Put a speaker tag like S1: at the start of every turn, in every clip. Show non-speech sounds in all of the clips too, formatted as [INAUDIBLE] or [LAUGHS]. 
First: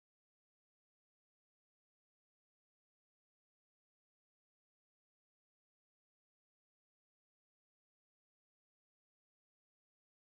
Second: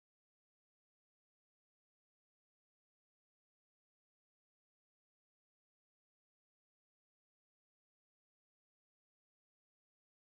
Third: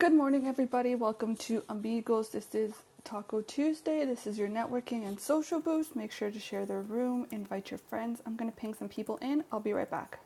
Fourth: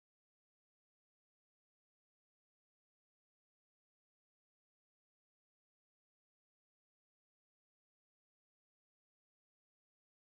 S1: Good morning, everybody. Welcome to Amigos. This is Taco Tuesday. This is your networking and social boost. Make sure to share the room, invite your friends. I'm going to ping some people in. I'll be right back.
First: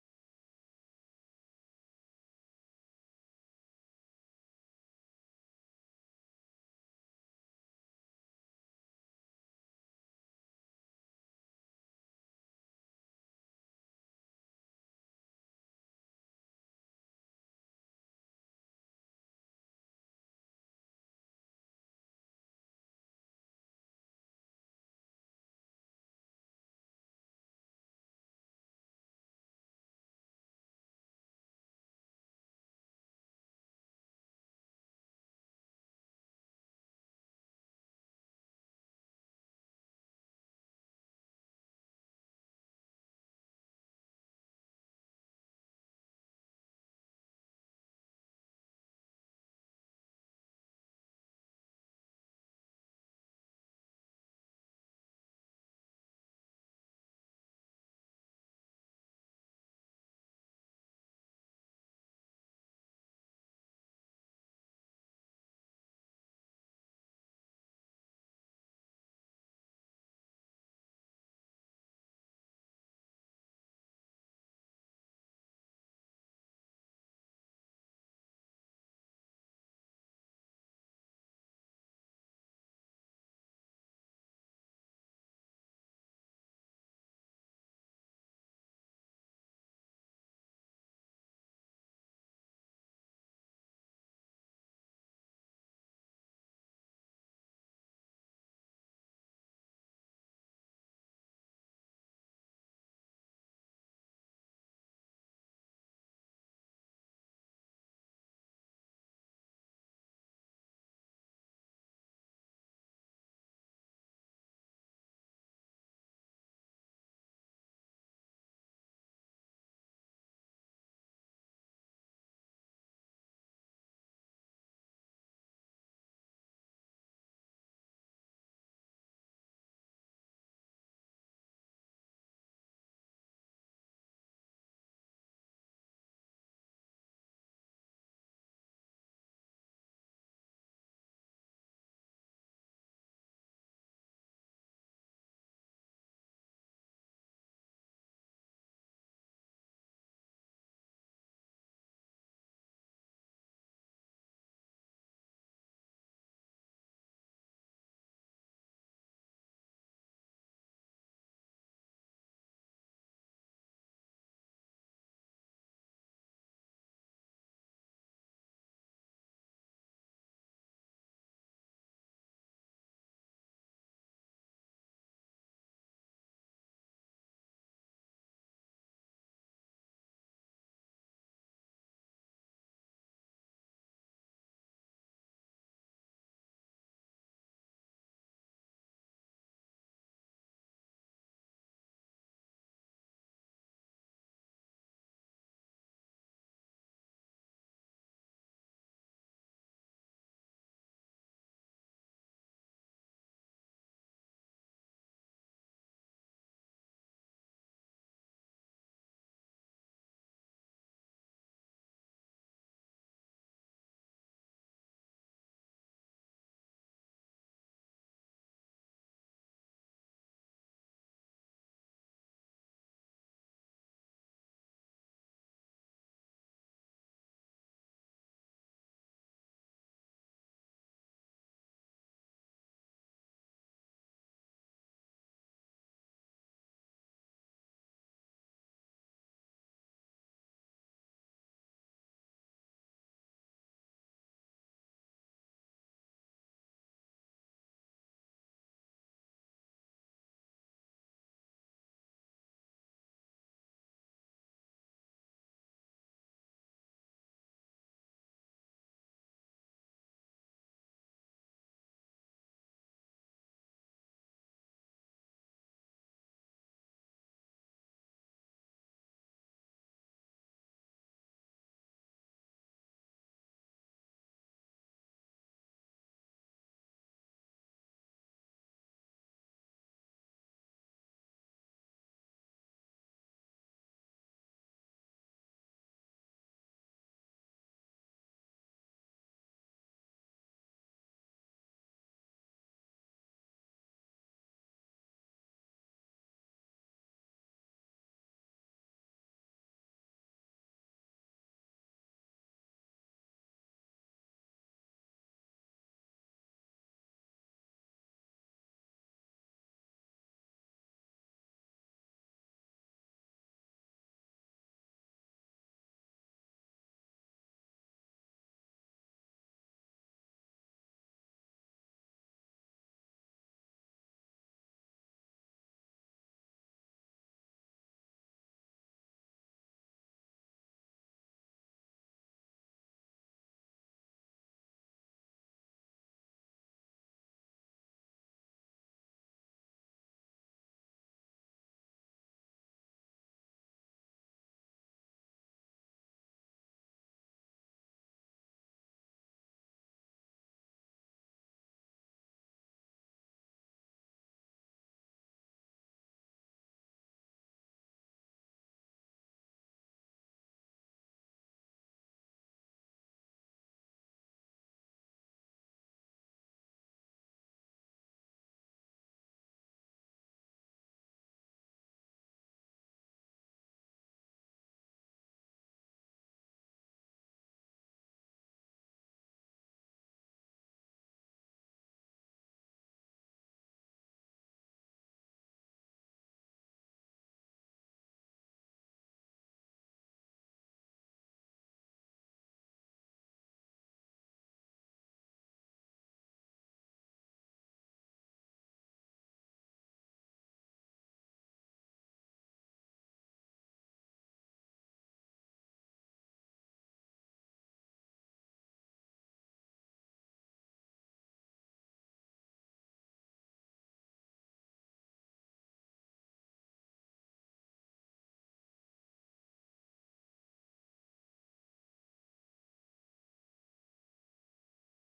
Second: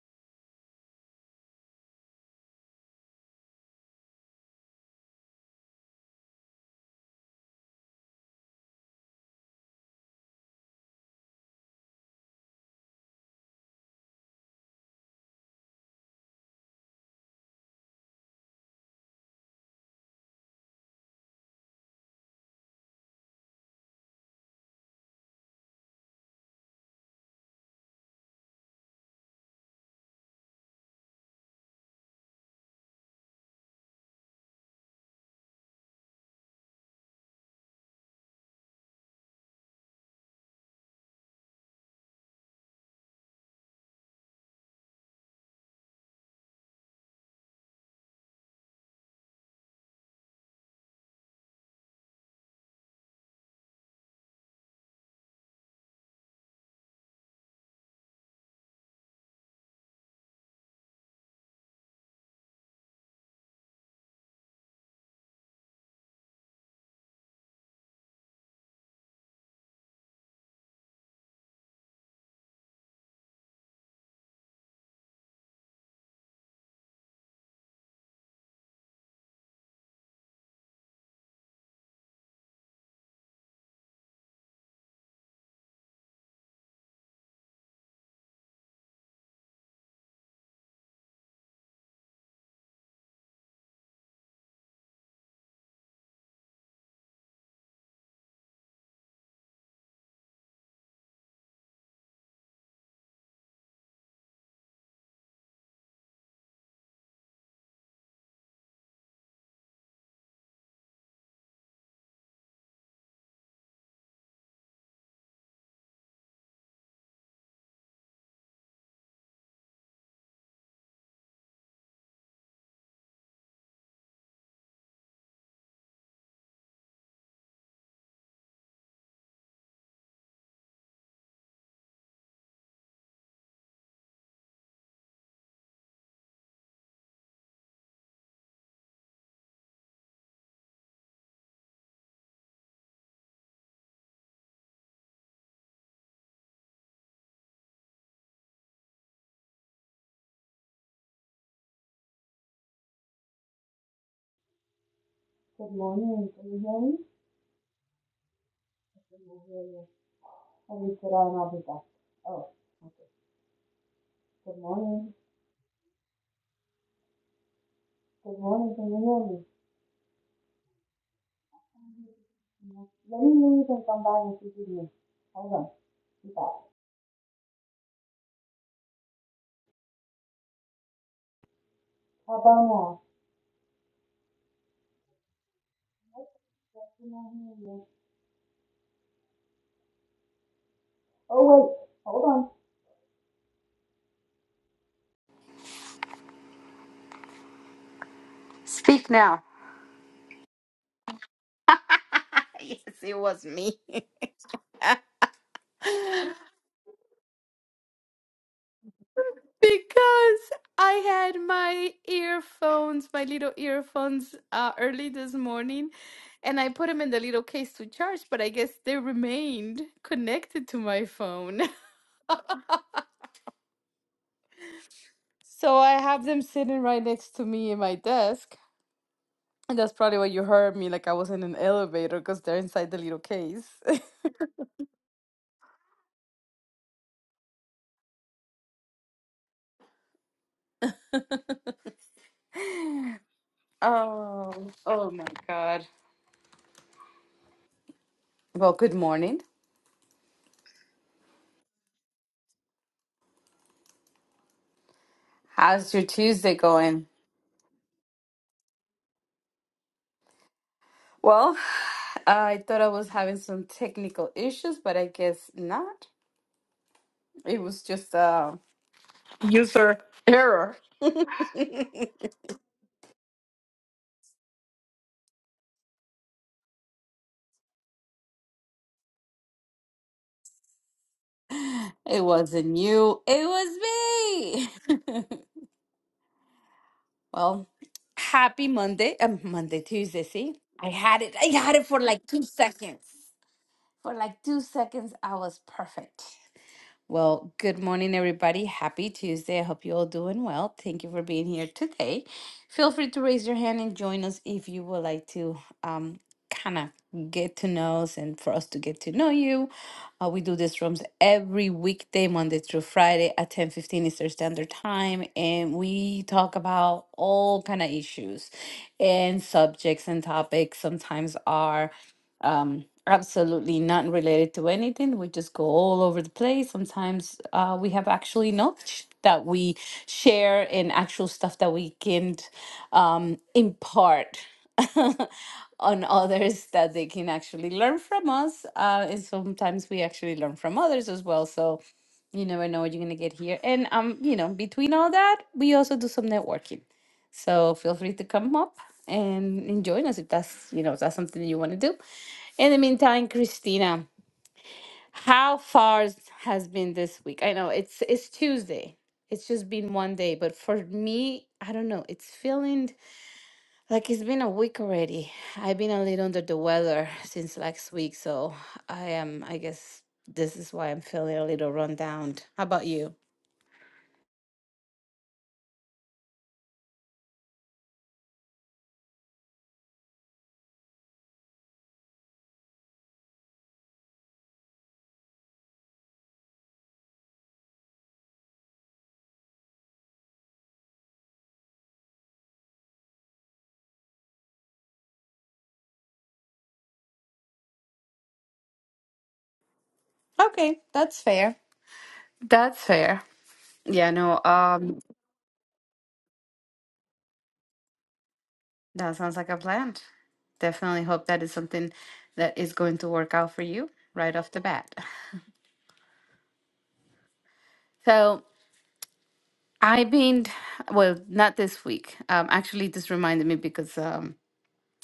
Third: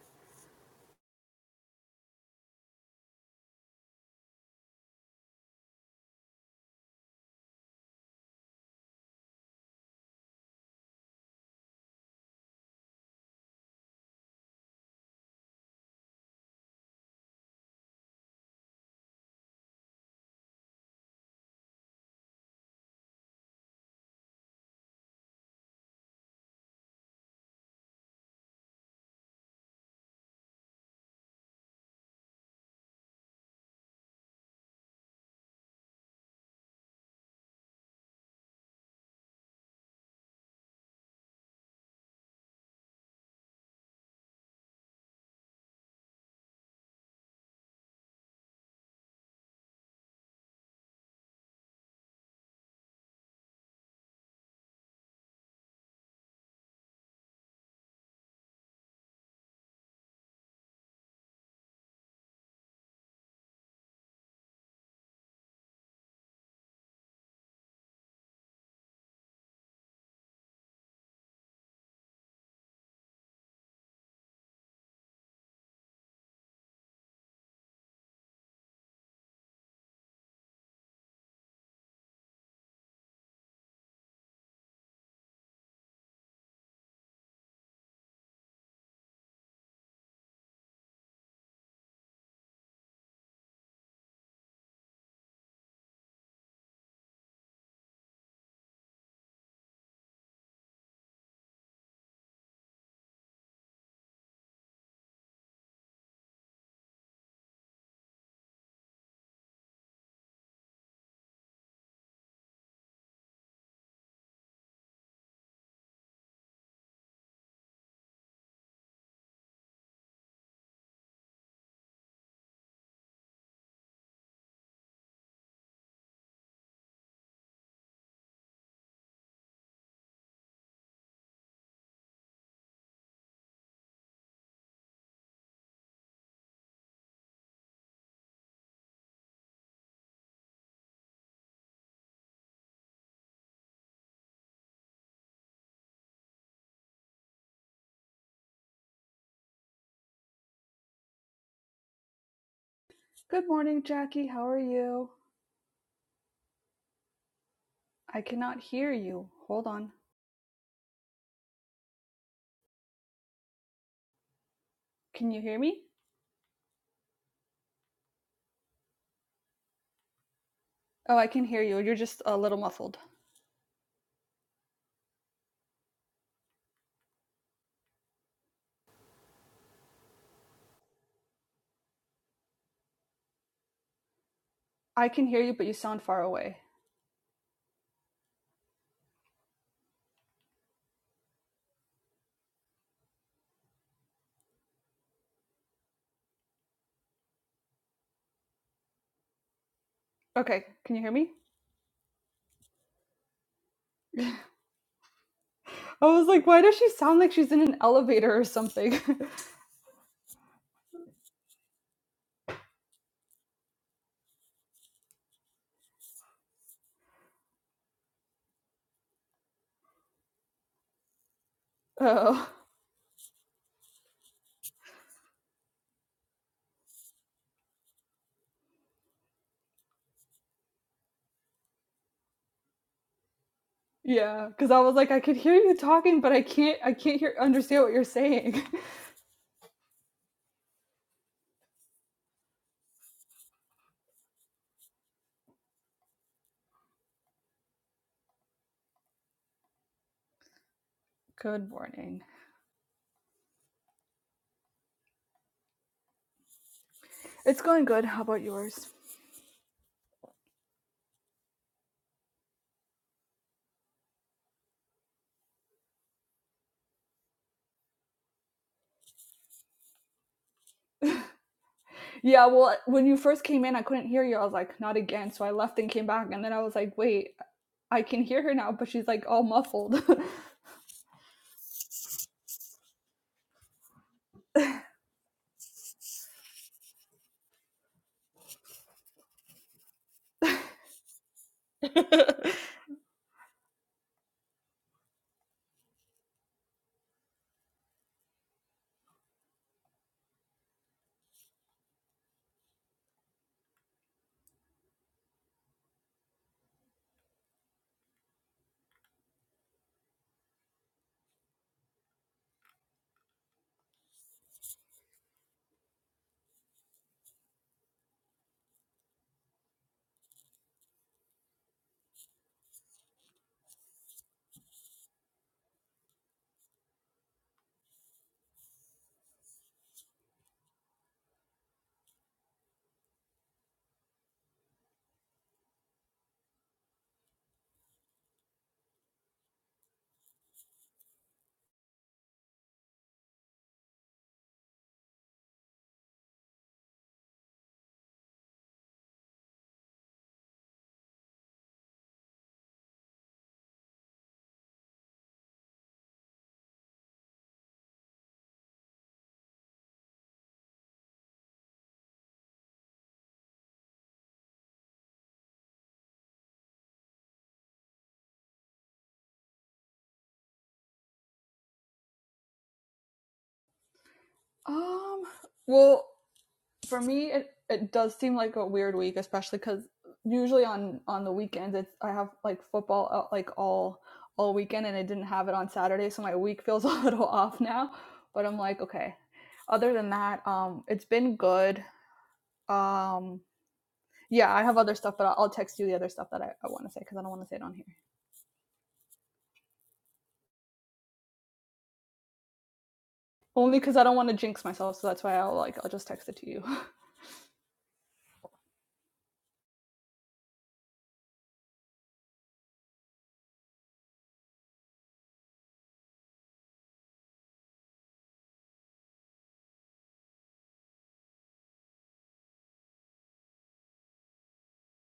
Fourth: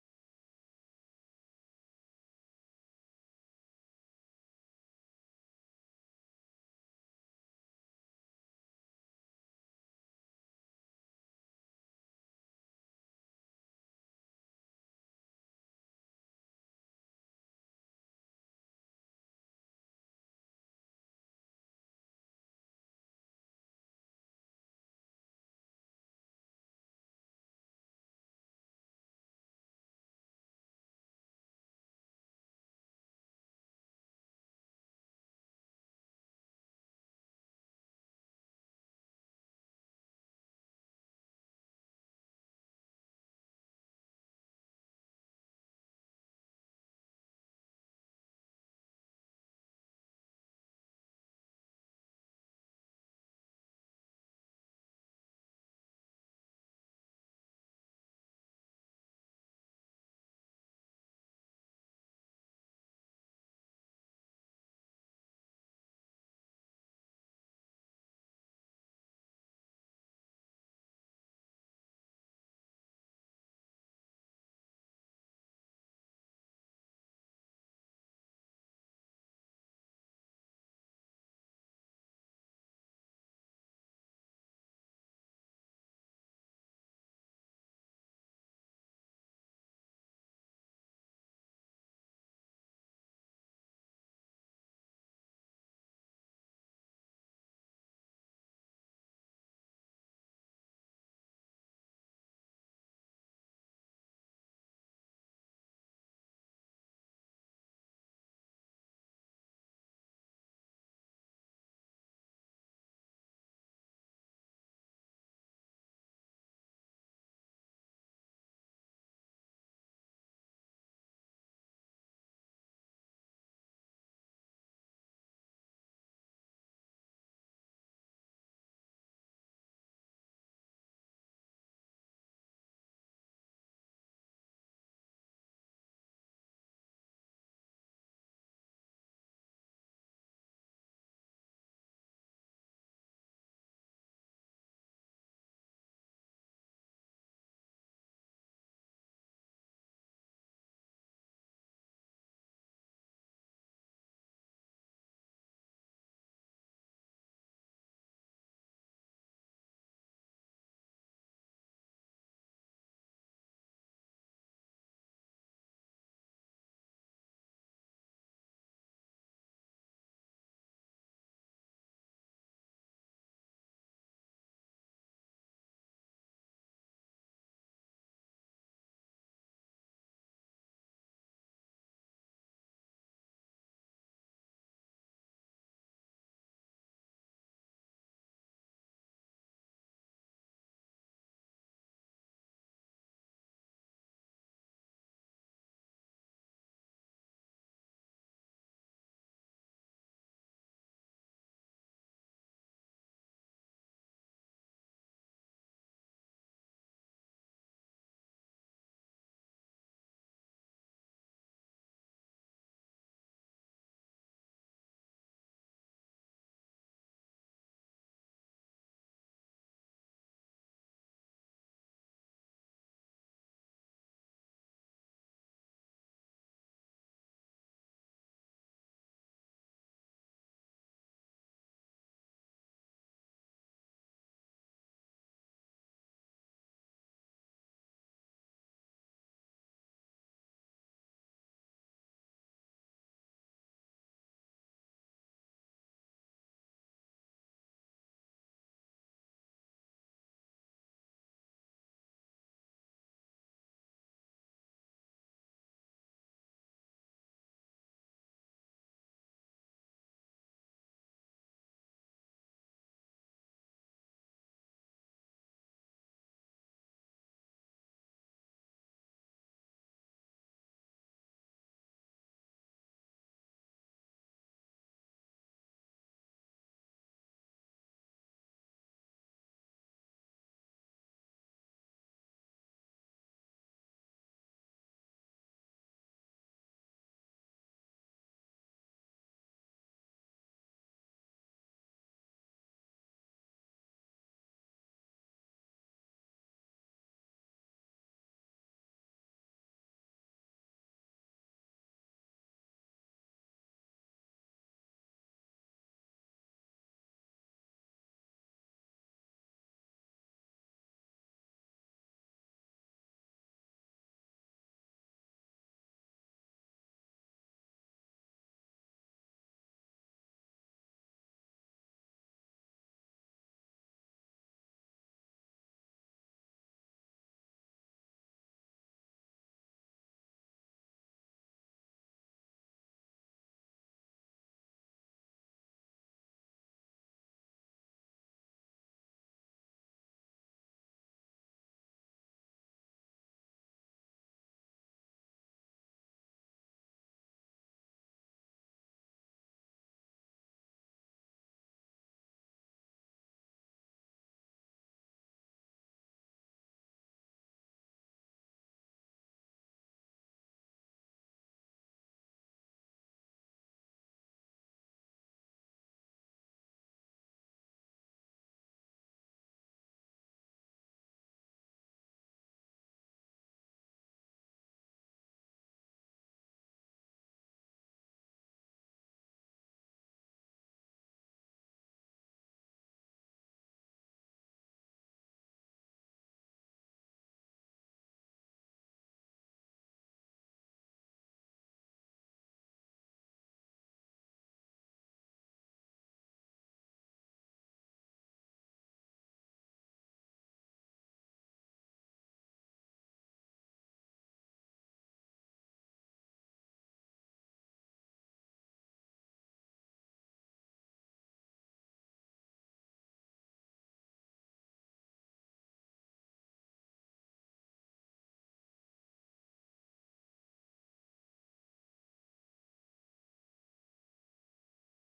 S1: Good morning, Jackie. How are you?
S2: Good morning. Can you hear me?
S1: I cannot hear you.
S2: Let
S1: Hold on.
S2: you sit down I'll be back. Oh, okay. Good morning.
S1: Can you hear me?
S2: Good morning. Can you hear
S1: Oh, I can hear you. You're just a little
S2: me? No.
S1: muffled.
S2: Let me leave and come back and see me. Hold on. Be back. How about now?
S1: I can hear you, but you sound far away.
S2: I cannot hear you. Oh, wait. Hold on. Speak now. [LAUGHS]
S1: Okay, can you hear me?
S2: Yes, it was me.
S1: [LAUGHS] I was like, why does she sound like she's in an elevator or something?
S2: Because I had my earphones, my little earphones, uh, early this morning, and I put them in the little case to charge, but I guess they remained connected to my phone. [LAUGHS]
S1: [LAUGHS] oh.
S2: So I have them sitting right next to me in my desk. And that's probably why you heard me like I was in an elevator because they're inside the little case.
S1: Yeah, because I was like, I could hear you talking, but I can't I can't hear understand what you're saying.
S2: [LAUGHS] Oh, oh my God. Well, good morning.
S1: [LAUGHS] good morning.
S2: How's your Tuesday going?
S1: It's going good. How about yours?
S2: Well, [SIGHS] I thought I was having some technical issues, but I guess not. It was just a user error. [LAUGHS]
S1: Yeah, well, when you first came in, I couldn't hear you. I was like, not again. So I left and came back, and then I was like, wait, I can hear her now, but she's like all muffled. [LAUGHS]
S2: It wasn't you, it was me. [LAUGHS] Well, happy Monday. Uh, Monday, Tuesday. See, I had it. I had it for
S1: [LAUGHS]
S2: like two seconds. For like two seconds, I was perfect. Well, good morning, everybody. Happy Tuesday. I hope you're all doing well. Thank you for being here today. Feel free to raise your hand and join us if you would like to um, kind of get to know us and for us to get to know you. Uh, we do these rooms every weekday, Monday through Friday at 10:15 Eastern Standard Time, and we talk about all kind of issues and subjects and topics. Sometimes are um, absolutely not related to anything. We just go all over the place. Sometimes uh, we have actually knowledge that we share and actual stuff that we can um, impart [LAUGHS] on others that they can actually learn from us. Uh, and sometimes we actually learn from others as well. So you never know what you're gonna get here. And um, you know, between all that, we also do some networking. So feel free to come up and, and join us if that's you know if that's something that you want to do. In the meantime, Christina, how far has been this week? I know it's it's Tuesday. It's just been one day, but for me, I don't know. It's feeling like it's been a week already. I've been a little under the weather since last week, so I am. I guess this is why I'm feeling a little run down. How about you?
S1: um, well, for me it, it does seem like a weird week especially because usually on on the weekends it's i have like football uh, like all all weekend and i didn't have it on saturday so my week [LAUGHS] feels a little off now but i'm like okay other than that um it's been good um yeah i have other stuff but i'll, I'll text you the other stuff that i, I want to say because i don't want to say it on here
S2: Okay, that's fair. That's fair.
S1: only because i
S2: Yeah,
S1: don't want to
S2: no.
S1: jinx myself
S2: Um,
S1: so that's why i'll like i'll just text it to you
S2: that sounds like a plan. Definitely hope that is something that is going to work out for you right off the bat. So I've been, well, not this week. Um, actually, this reminded me because um,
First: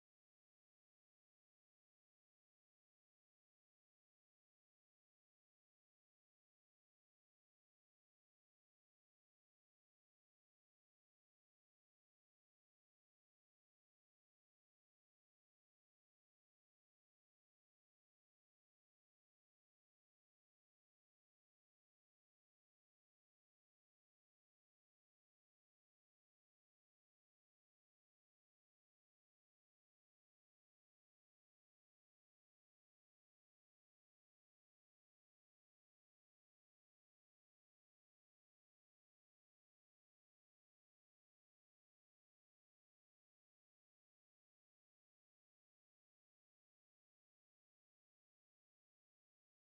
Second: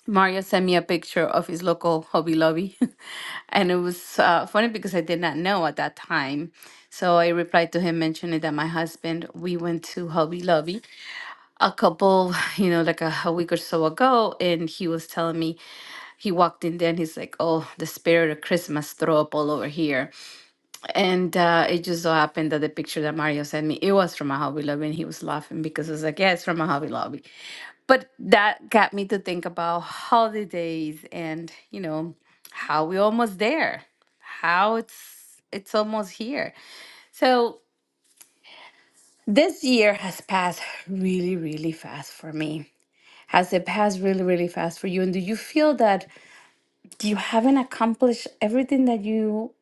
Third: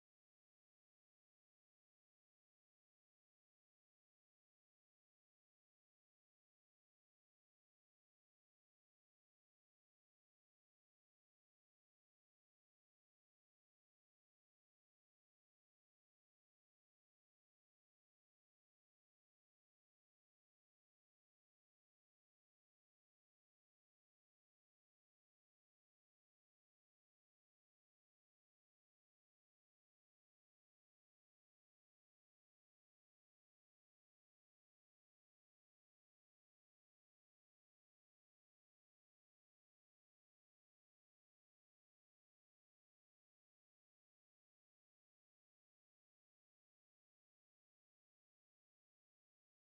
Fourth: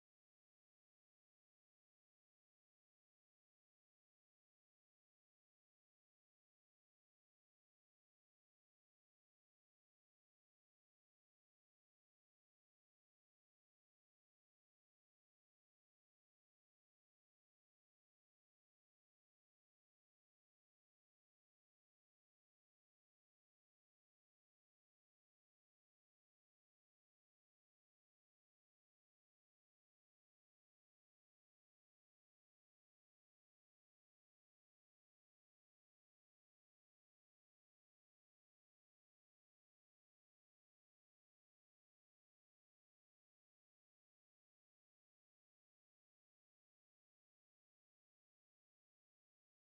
S2: Mario sent me a picture of his local Hobby Lobby. [LAUGHS] and it was uh, funny because I did not know at that time. So I replied to him mentioning that my husband, we went to Hobby Lobby a couple, [SIGHS] you know, like a, a week or so ago. And he was telling me, he walked in there and he's like, oh, the spirit of Christmas throw up all over here. And uh, it just so happened that the picture that Mario sent me, it was from a Hobby Lobby, and he was laughing because it was like, yeah, it's from a Hobby Lobby. But that got me to think about holidays and, you know, how we're almost there, how it's it's almost here. So this year has passed really, really fast for me. Has it passed really, really fast for you? And do you feel that you haven't accomplished everything that you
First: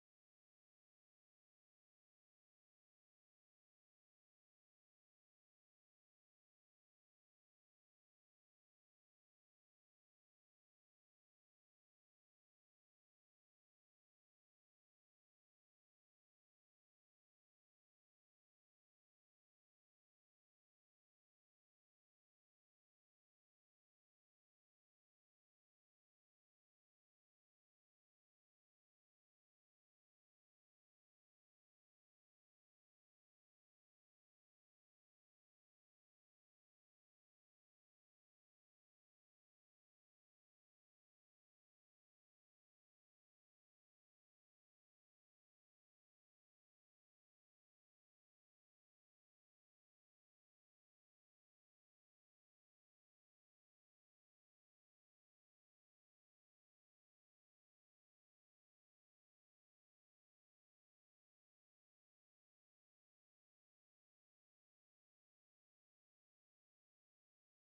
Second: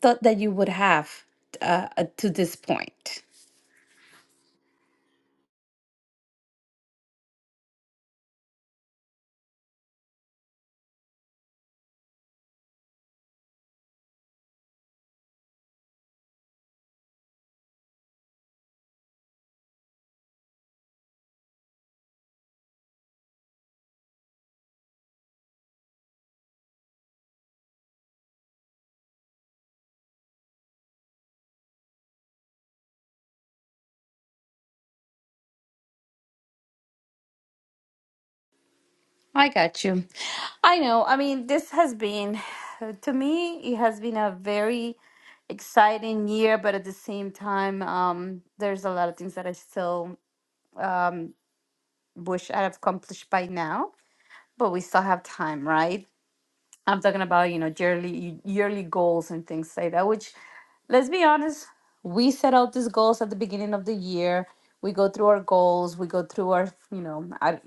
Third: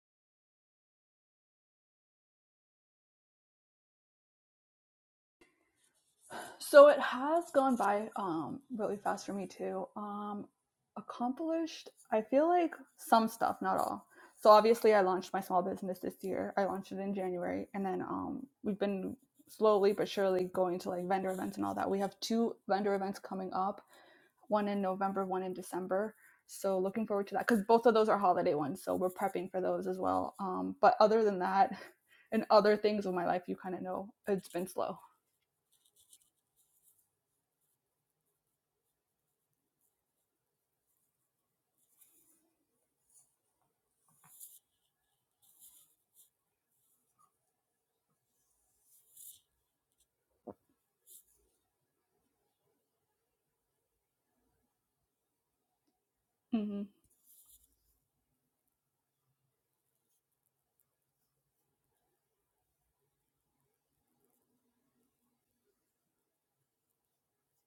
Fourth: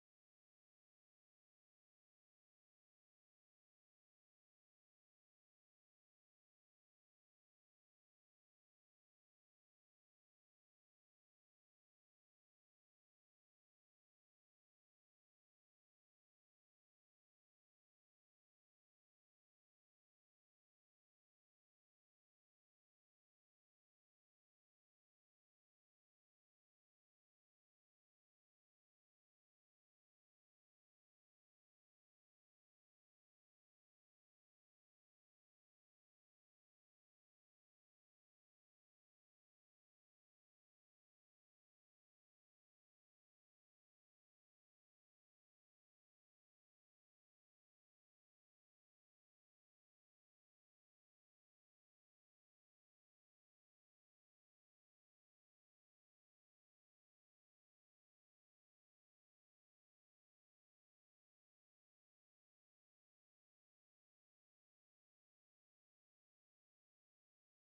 S2: thought that you would have uh, to this point?
S1: So it has gone by um, really fast for me too. Um, accomplished, I feel like some stuff, not all. So obviously, I launched my small business this year. I launched it in January, and then um, we've been slowly but surely going to like vendor events and all that. We have two vendor events coming up, one in November, one in December. So looking forward to that because both of those are holiday ones. So we're prepping for those as well. Um, but other than that, [LAUGHS] and other things in my life, you kind of know it's been slow.
S2: I got you. I know. I mean, this has been, to me, it has been a very exciting year, but at the same time, um, there's a lot of things that I still um, wish I'd have accomplished by now, but we still have time, right?
S1: hmm
S2: I'm talking about, you know, yearly yearly goals and things like that, which let's be honest, we set out these goals at the beginning of the year. We go through our goals, we go through our, you know,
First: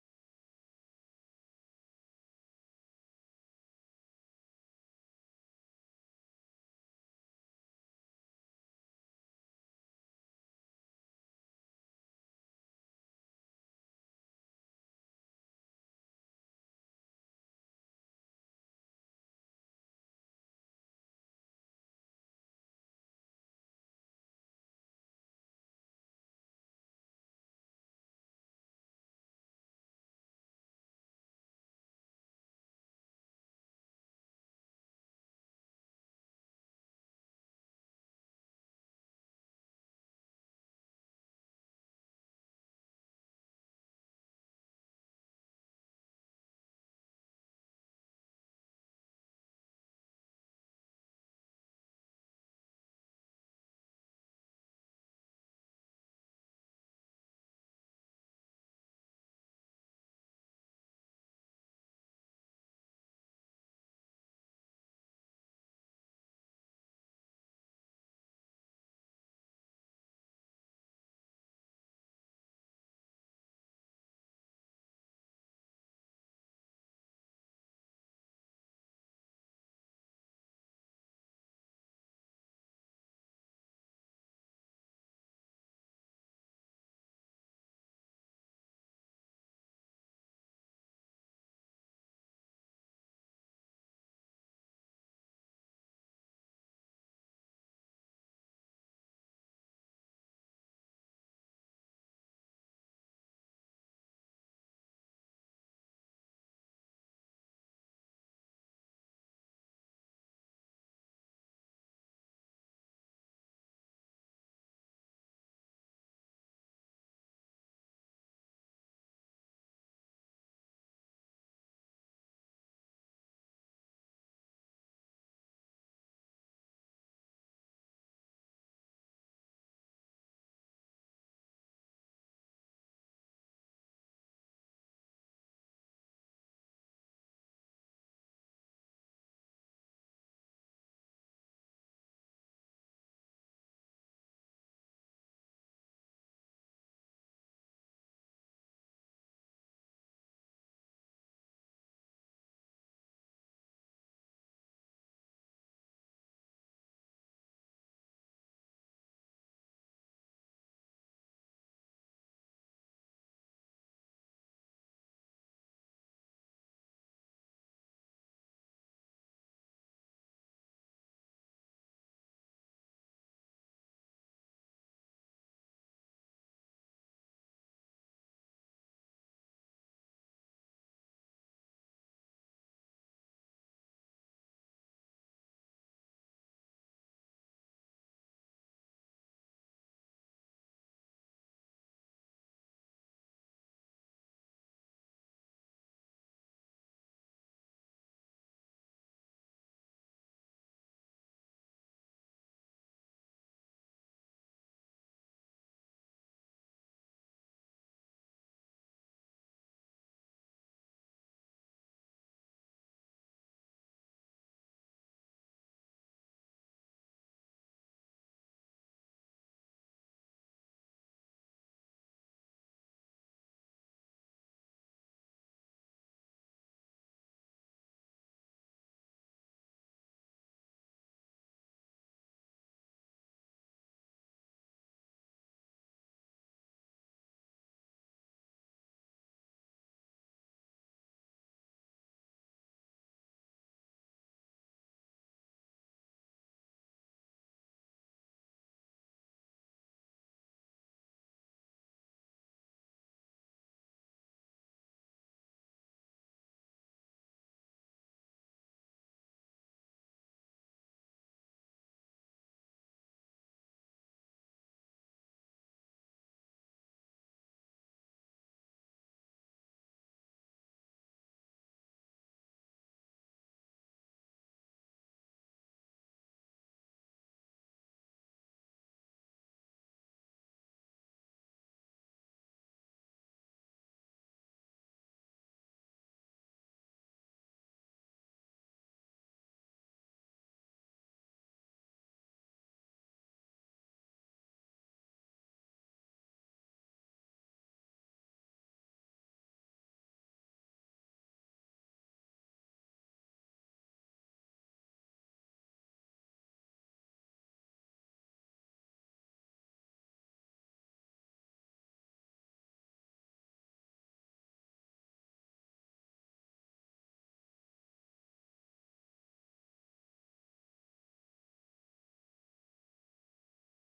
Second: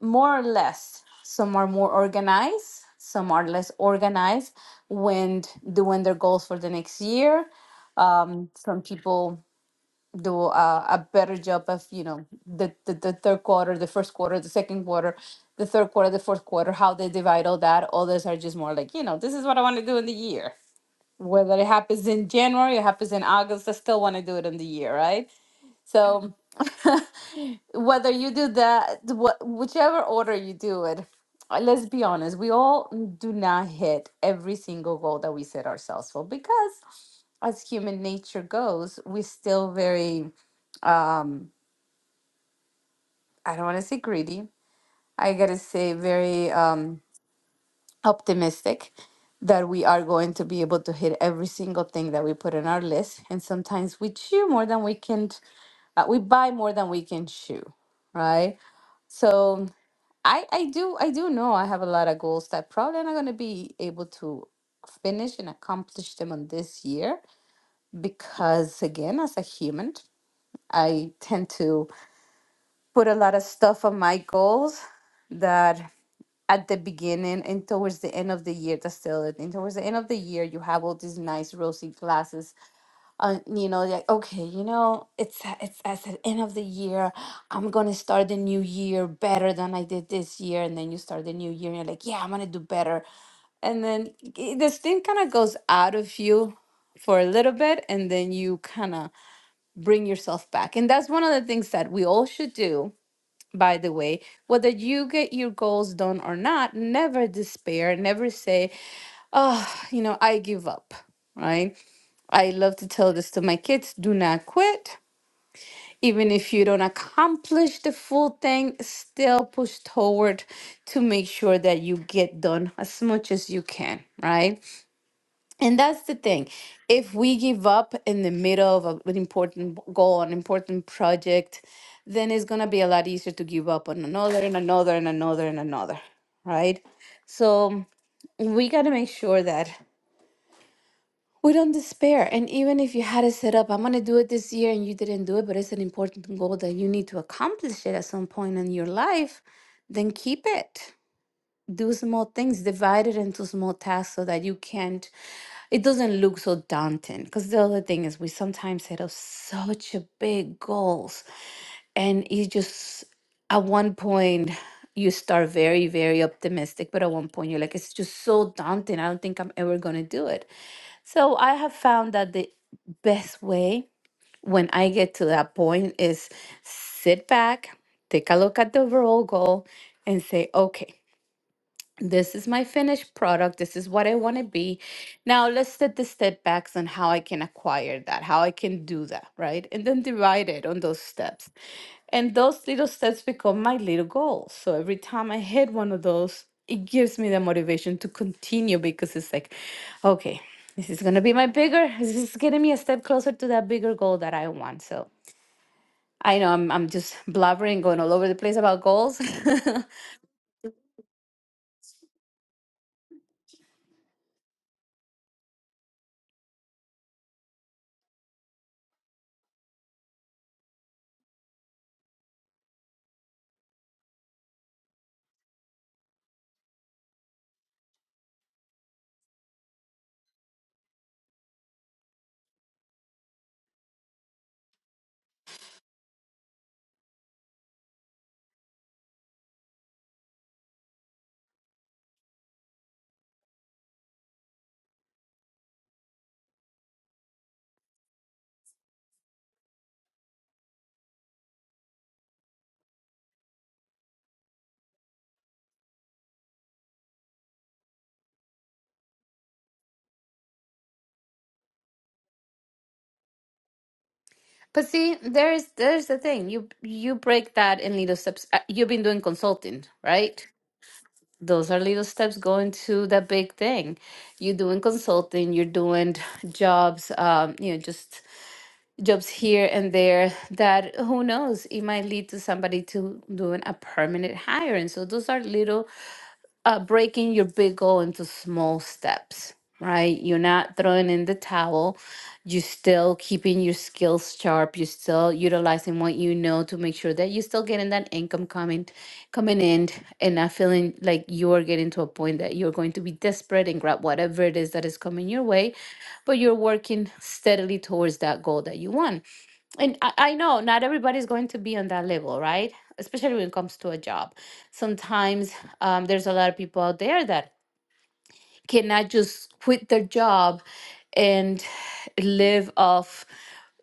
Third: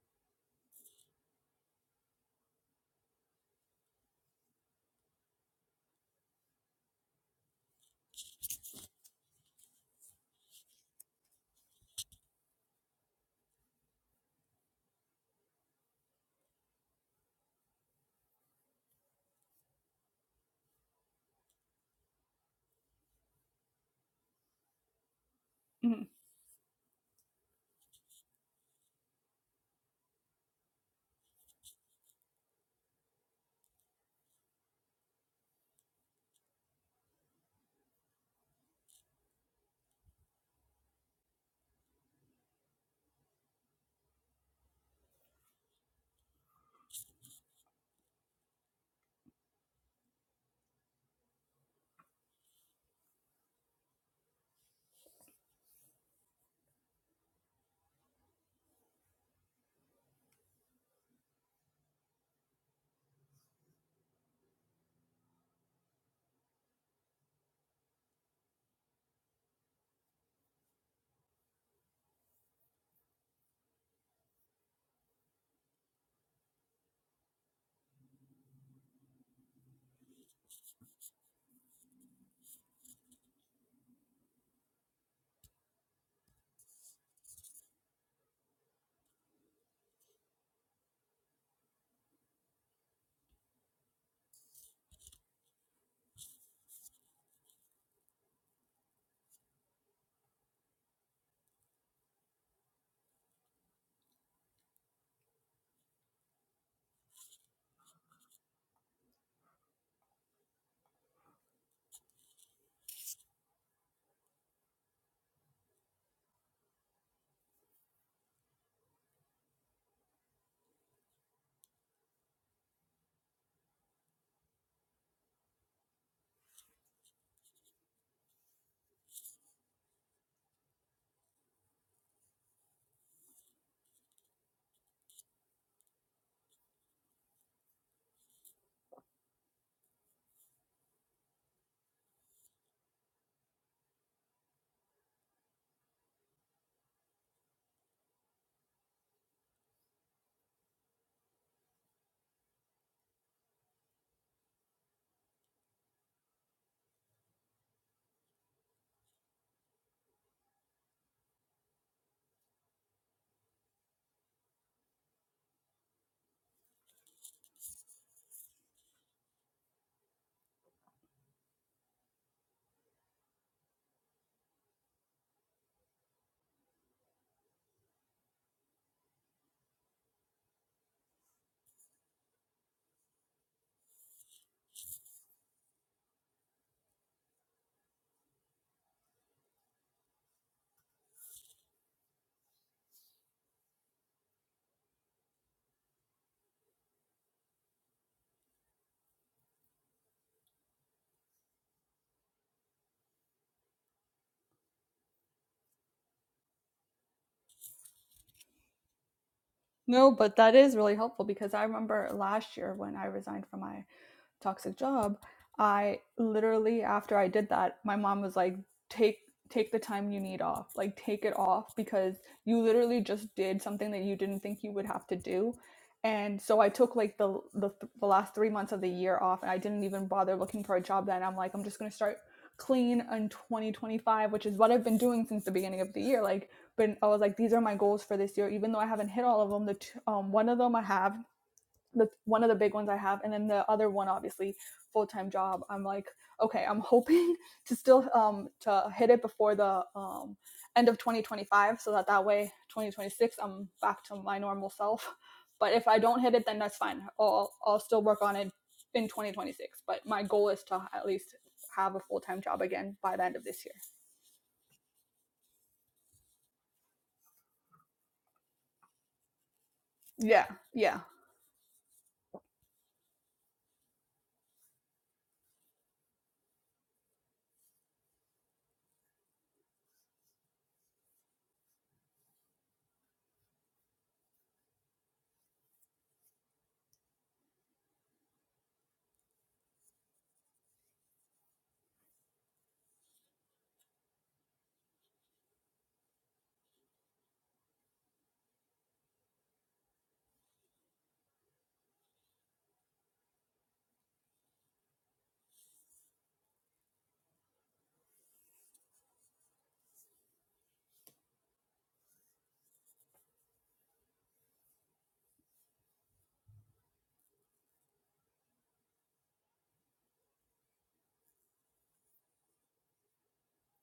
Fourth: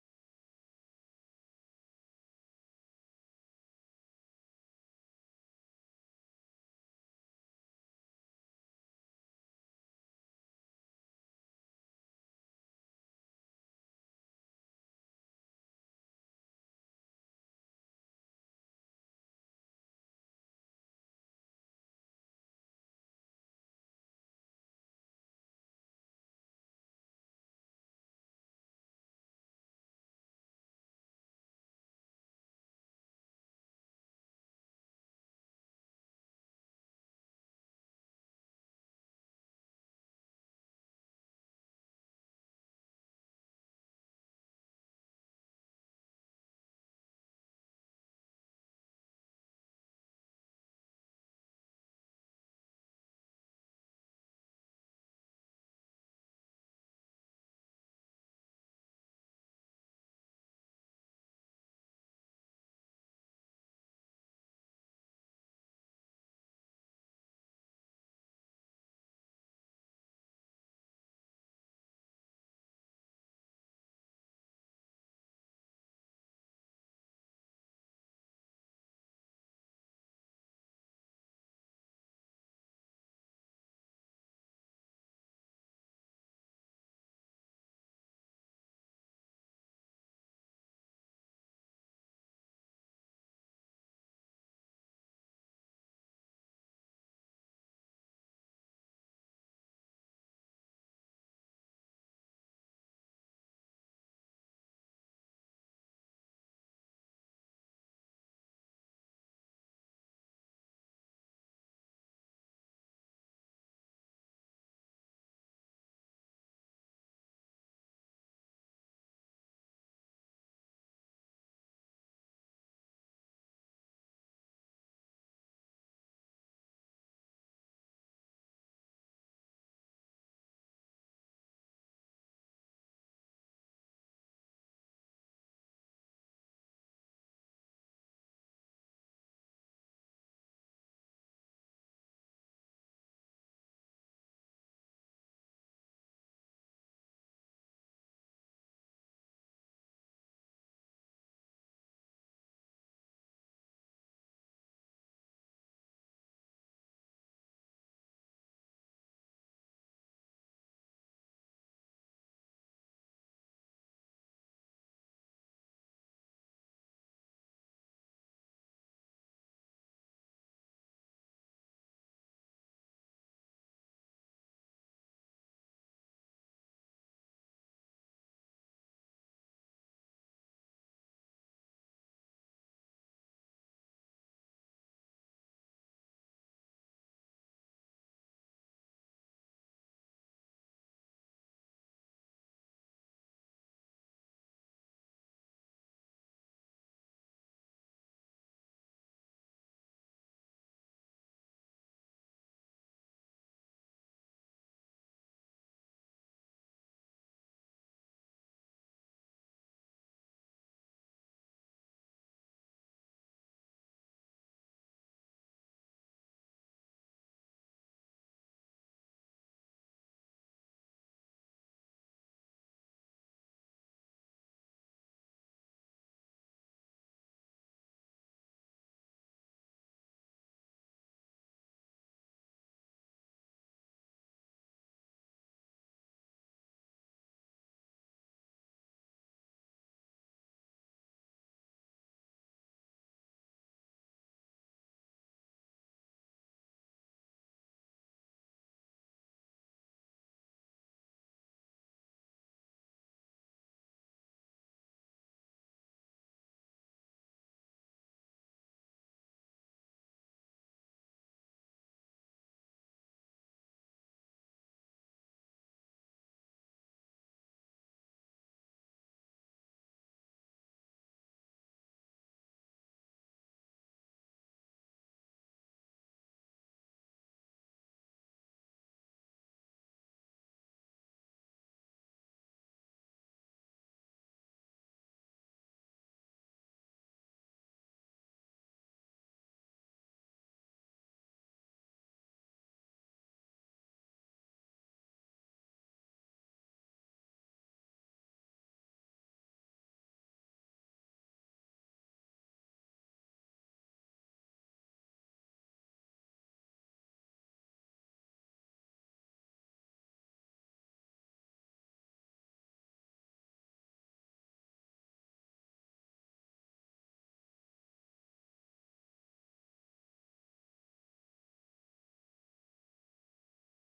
S2: more or less. Some are more organized, some are less organized when doing their goals for the next year. Um, some people do a, a better job of, you know, the, the, the third quarter, the first quarter, the second quarter, the third quarter, the fourth quarter, how they divide all that. Others are just more like, you know, this is what I want to do in the year. Whether it happens in January or happens in August, I still want to do it in the year, right? So [LAUGHS] whether you do that, wh- whichever order you do it, uh, let's be honest, we all do not hit every single goal that we set ourselves for because as human nature goes, we're still very, um, I don't want to say greedy. I gotta say very um, optimistic that we are going to be able to hit every single thing that we put on our list. And sometimes we chew more than we can, uh, we buy more than we can chew right? So I I do I do know I have a lot of goals that probably I'm not going to be able to finish and accomplish them on this year because again as a human I tend to put a lot of stuff on my goals that at the beginning and towards the end of the year that's still it and towards the end of the year you have all these nice rosy glasses uh, you know, like okay, you know, it's a- it's at the end of the year. I'm gonna start the new year better than I did this year, and then you start the new year, and you're like, yeah, I'm gonna do better, and then i- this thing kind of goes out of you for a little bit, and then you kind of bring yourself back, and that's one of the things that we all should do. By the way, whether you get your goals done or not, never despair, never say, oh, you know, I give up, right? I love to tell this to my kids do not quit. Even if you don't accomplish the full thing, still push toward to make sure that you get done as much as you can, right? And that's the thing. If we give up in the middle of a- an important goal, an important project, then it's going to be a lot easier to give up on another and another and another and another, right? So we got to make sure that We don't despair. And even if you had it set up, I'm going to do it this year and you didn't do it, but it's an important goal that you need to accomplish it at some point in your life, then keep it. Do small things, divide it into small tasks so that you can't, it doesn't look so daunting. Because the other thing is, we sometimes set up such a big goals and you just, at one point, you start very, very optimistic, but at one point you're like, it's just so daunting. I don't think I'm ever going to do it so I have found that the best way when I get to that point is sit back, take a look at the overall goal, and say, okay, this is my finished product. This is what I want to be. Now let's set the step backs on how I can acquire that, how I can do that, right? And then divide it on those steps. And those little steps become my little goals. So every time I hit one of those, it gives me the motivation to continue because it's like, okay, this is gonna be my bigger, this is getting me a step closer to that bigger goal that I want. So I know I'm I'm just blabbering, going all over the place about goals.
S1: No, but that is really helpful because I remember last year when I resigned from my toxic job i literally after i did that my mom was like take take the time you need off like take it off because you literally just did something that you didn't think you would have to do and so i took like the the, the last three months of the year off and i didn't even bother looking for a job then i'm like i'm just going to start clean in 2025 which is what i've been doing since the beginning of the year like but I was like, these are my goals for this year. Even though I haven't hit all of them, the t- um, one of them I have the one of the big ones I have, and then the other one, obviously, full time job. I'm like, okay, I'm [LAUGHS] hoping to still um to hit it before the um end of 2025, so that that way 2026 I'm back to my normal self. But if I don't hit it, then that's fine. I'll I'll still work on it in 2026. But my goal is to at least have a full time job again by the end of this year.
S2: [LAUGHS] but see, there's there's the thing. You you break that in little steps. Uh, You've been doing consulting, right?
S1: Yeah, yeah.
S2: those are little steps going to the big thing. You're doing consulting, you're doing [LAUGHS] jobs, um, you know, just jobs here and there that who knows, it might lead to somebody to doing a permanent hire. And so those are little uh, breaking your big goal into small steps, right? You're not throwing in the towel. You're still keeping your skills sharp. You're still utilizing what you know to make sure that you're still getting that income coming, coming in, and not feeling like you are getting to a point that you're going to be desperate and grab whatever it is that is coming your way. But you're working steadily towards that goal that you want. And I, I know not everybody's going to be on that level, right? Especially when it comes to a job. Sometimes um, there's a lot of people out there that cannot just quit their job and live off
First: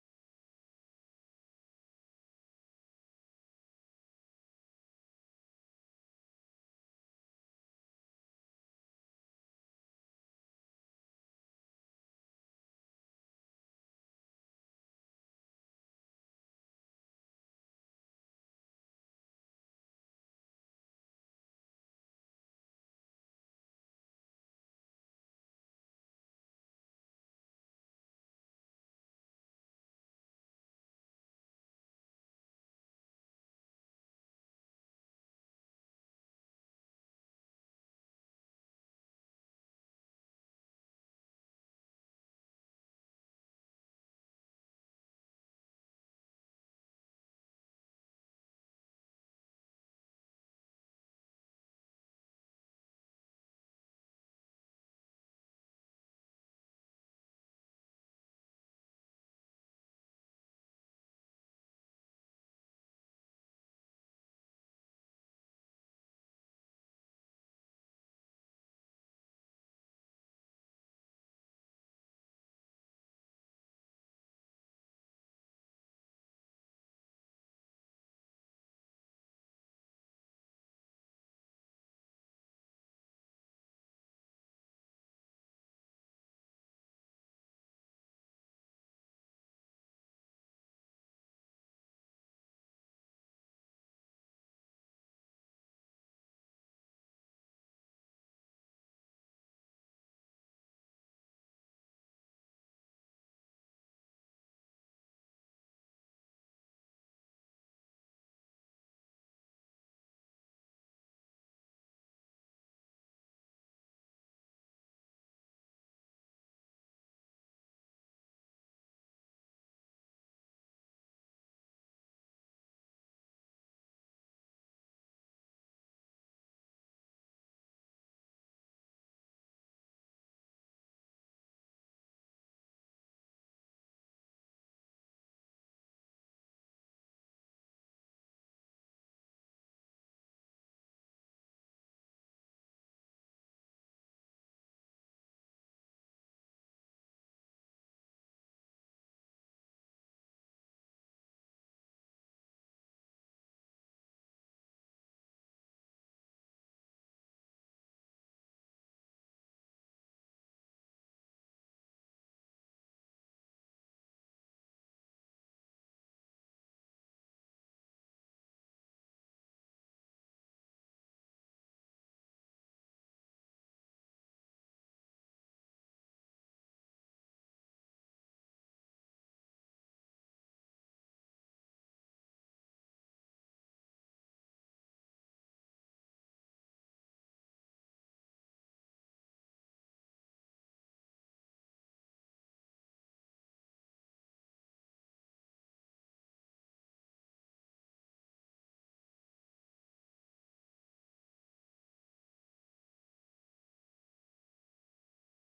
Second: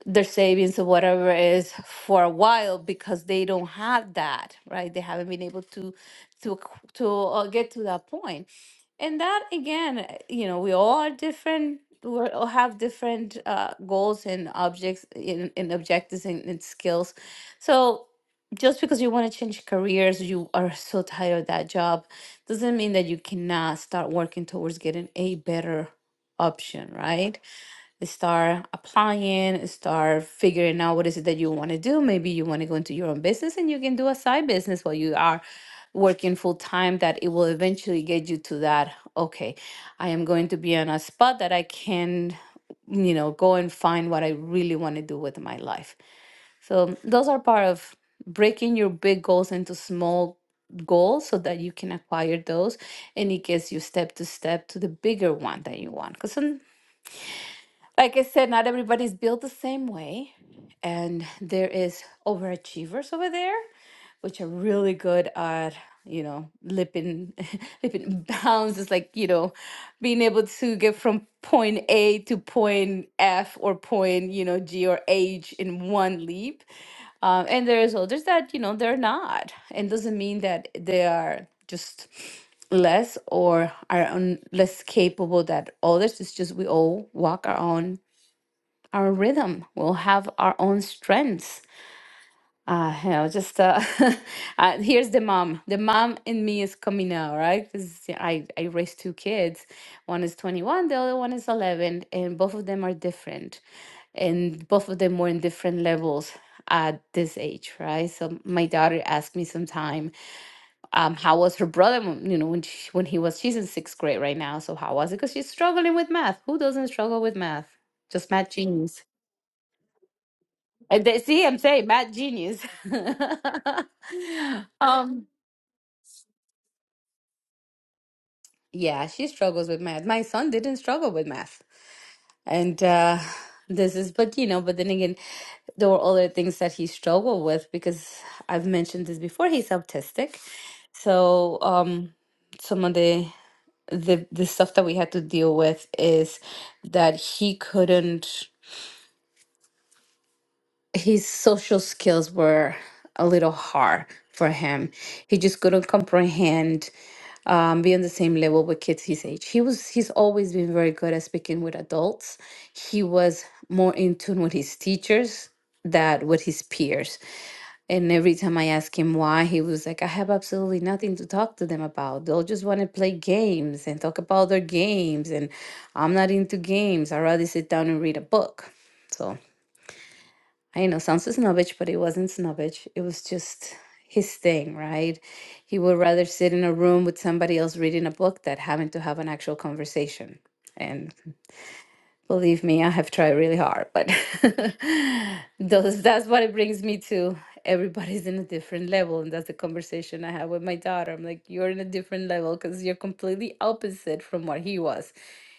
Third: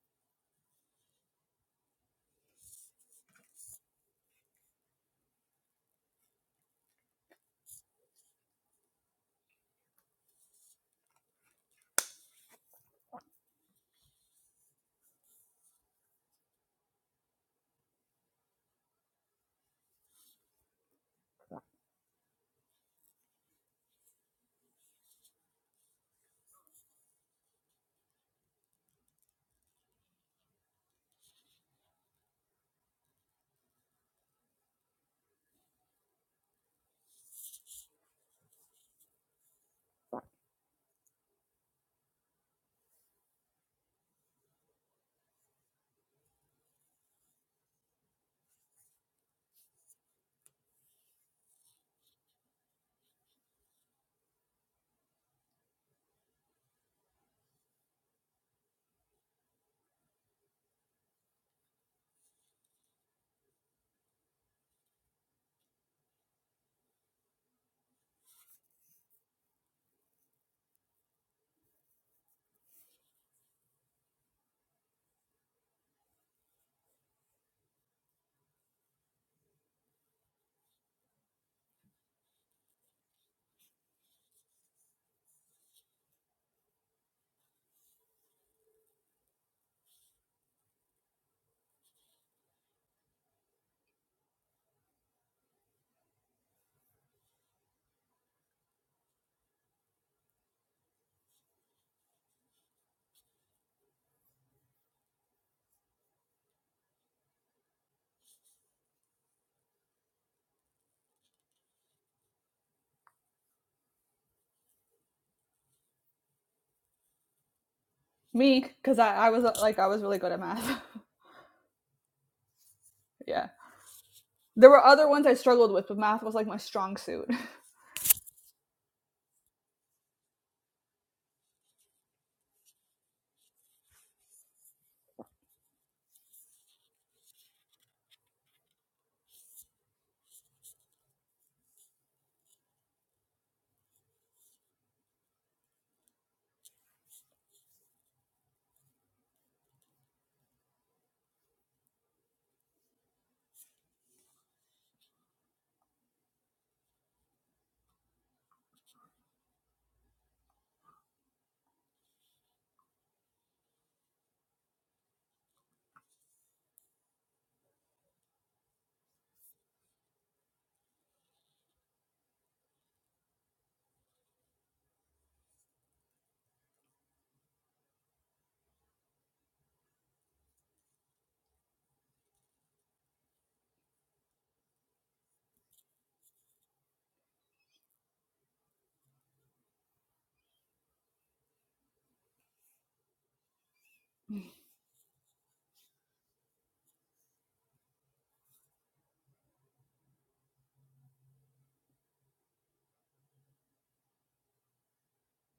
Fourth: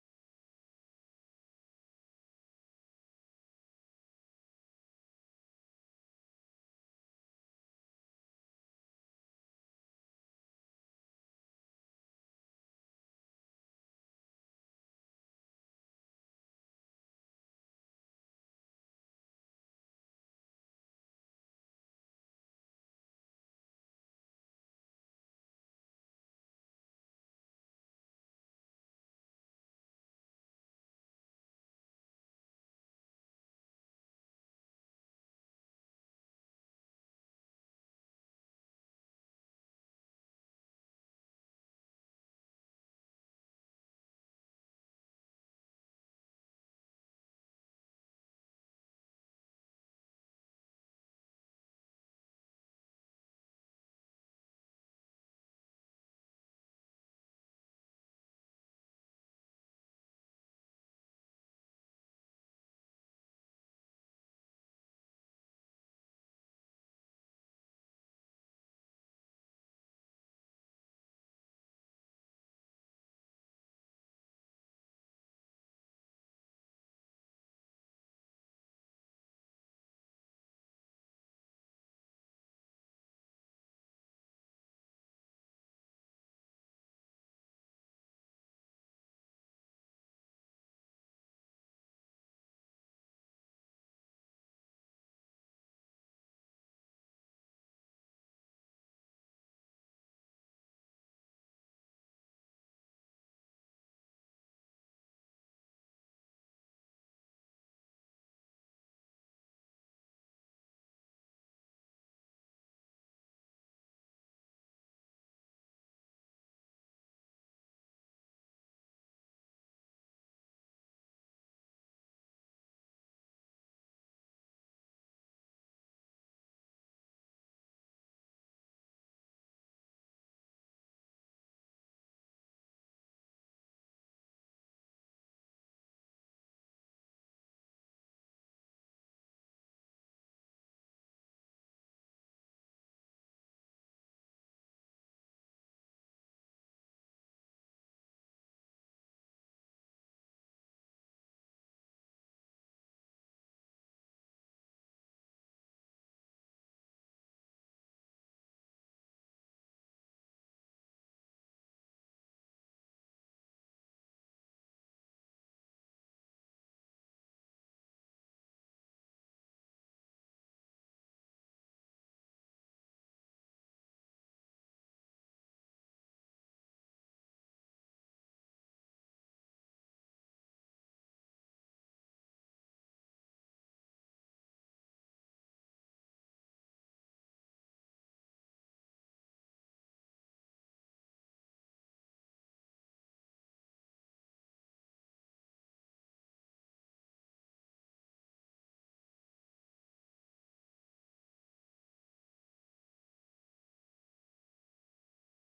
S2: their savings or whatever it is for a while because they don't have that right they haven't been able to to ac- to uh, get to that point and that again uh, you know we all are different we all have different uh, goals and objects in, in objectives and, and skills so just because you want to change careers you are so tired of that job doesn't mean that you cannot start working towards getting a better option, right? Start applying, start figuring out what is it that you want to do. Maybe you want to go into your own business and you can do a side business while you are working full time that it will eventually get you to that, okay, I am going to be on a spot that I can, you know, go and find what I really want to do with my life so those are part of breaking your big goals into small goals so that you can acquire those and it gets you step to step to the bigger one that you want. Because, like I said, not everybody's built the same way. And there is overachievers over there which are really good at you know lipping [LAUGHS] lipping bounds It's like you know being able to get from point a to point f or point you know g or h in one leap um, and there's others that you know they're not and doesn't mean that they are just less or are un- less capable than others it's just we all walk our own our rhythm we'll have our own strengths uh, you know, just uh, [LAUGHS] uh, here's the mom. The mom in me is coming out, right? Because I, I raised two kids. One is 21, the other one is 11, and both of them are different. And both of them were in different levels at this age, right? So my daughter asked me sometime, um, how was her brother, when- you know, when she, when he was, she's in sixth grade right now. So how was it? Because she's struggling with math. Who doesn't struggle with math? Just math
S1: Me,
S2: genius.
S1: because I, I was uh, like I was really good at math.
S2: And they, see, I'm saying math genius.
S1: [LAUGHS] yeah. There
S2: [LAUGHS]
S1: were other
S2: um,
S1: ones I struggled with, but math was like my strong suit.
S2: yeah, she struggles with math. My son didn't struggle with math, and uh, this is, but you know, but then again, there were other things that he struggled with because I've mentioned this before. He's autistic, so um, some of the the the stuff that we had to deal with is that he couldn't. His social skills were a little hard for him. He just couldn't comprehend um, be on the same level with kids his age. He was he's always been very good at speaking with adults. He was more in tune with his teachers than with his peers. And every time I asked him why, he was like, I have absolutely nothing to talk to them about. They'll just want to play games and talk about their games. And I'm not into games. I'd rather sit down and read a book. So I know sounds so snobbish, but it wasn't snobbish. It was just his thing, right? He would rather sit in a room with somebody else reading a book than having to have an actual conversation. And Believe me, I have tried really hard, but [LAUGHS] those, that's what it brings me to. Everybody's in a different level, and that's the conversation I have with my daughter. I'm like, you're in a different level because you're completely opposite from what he was.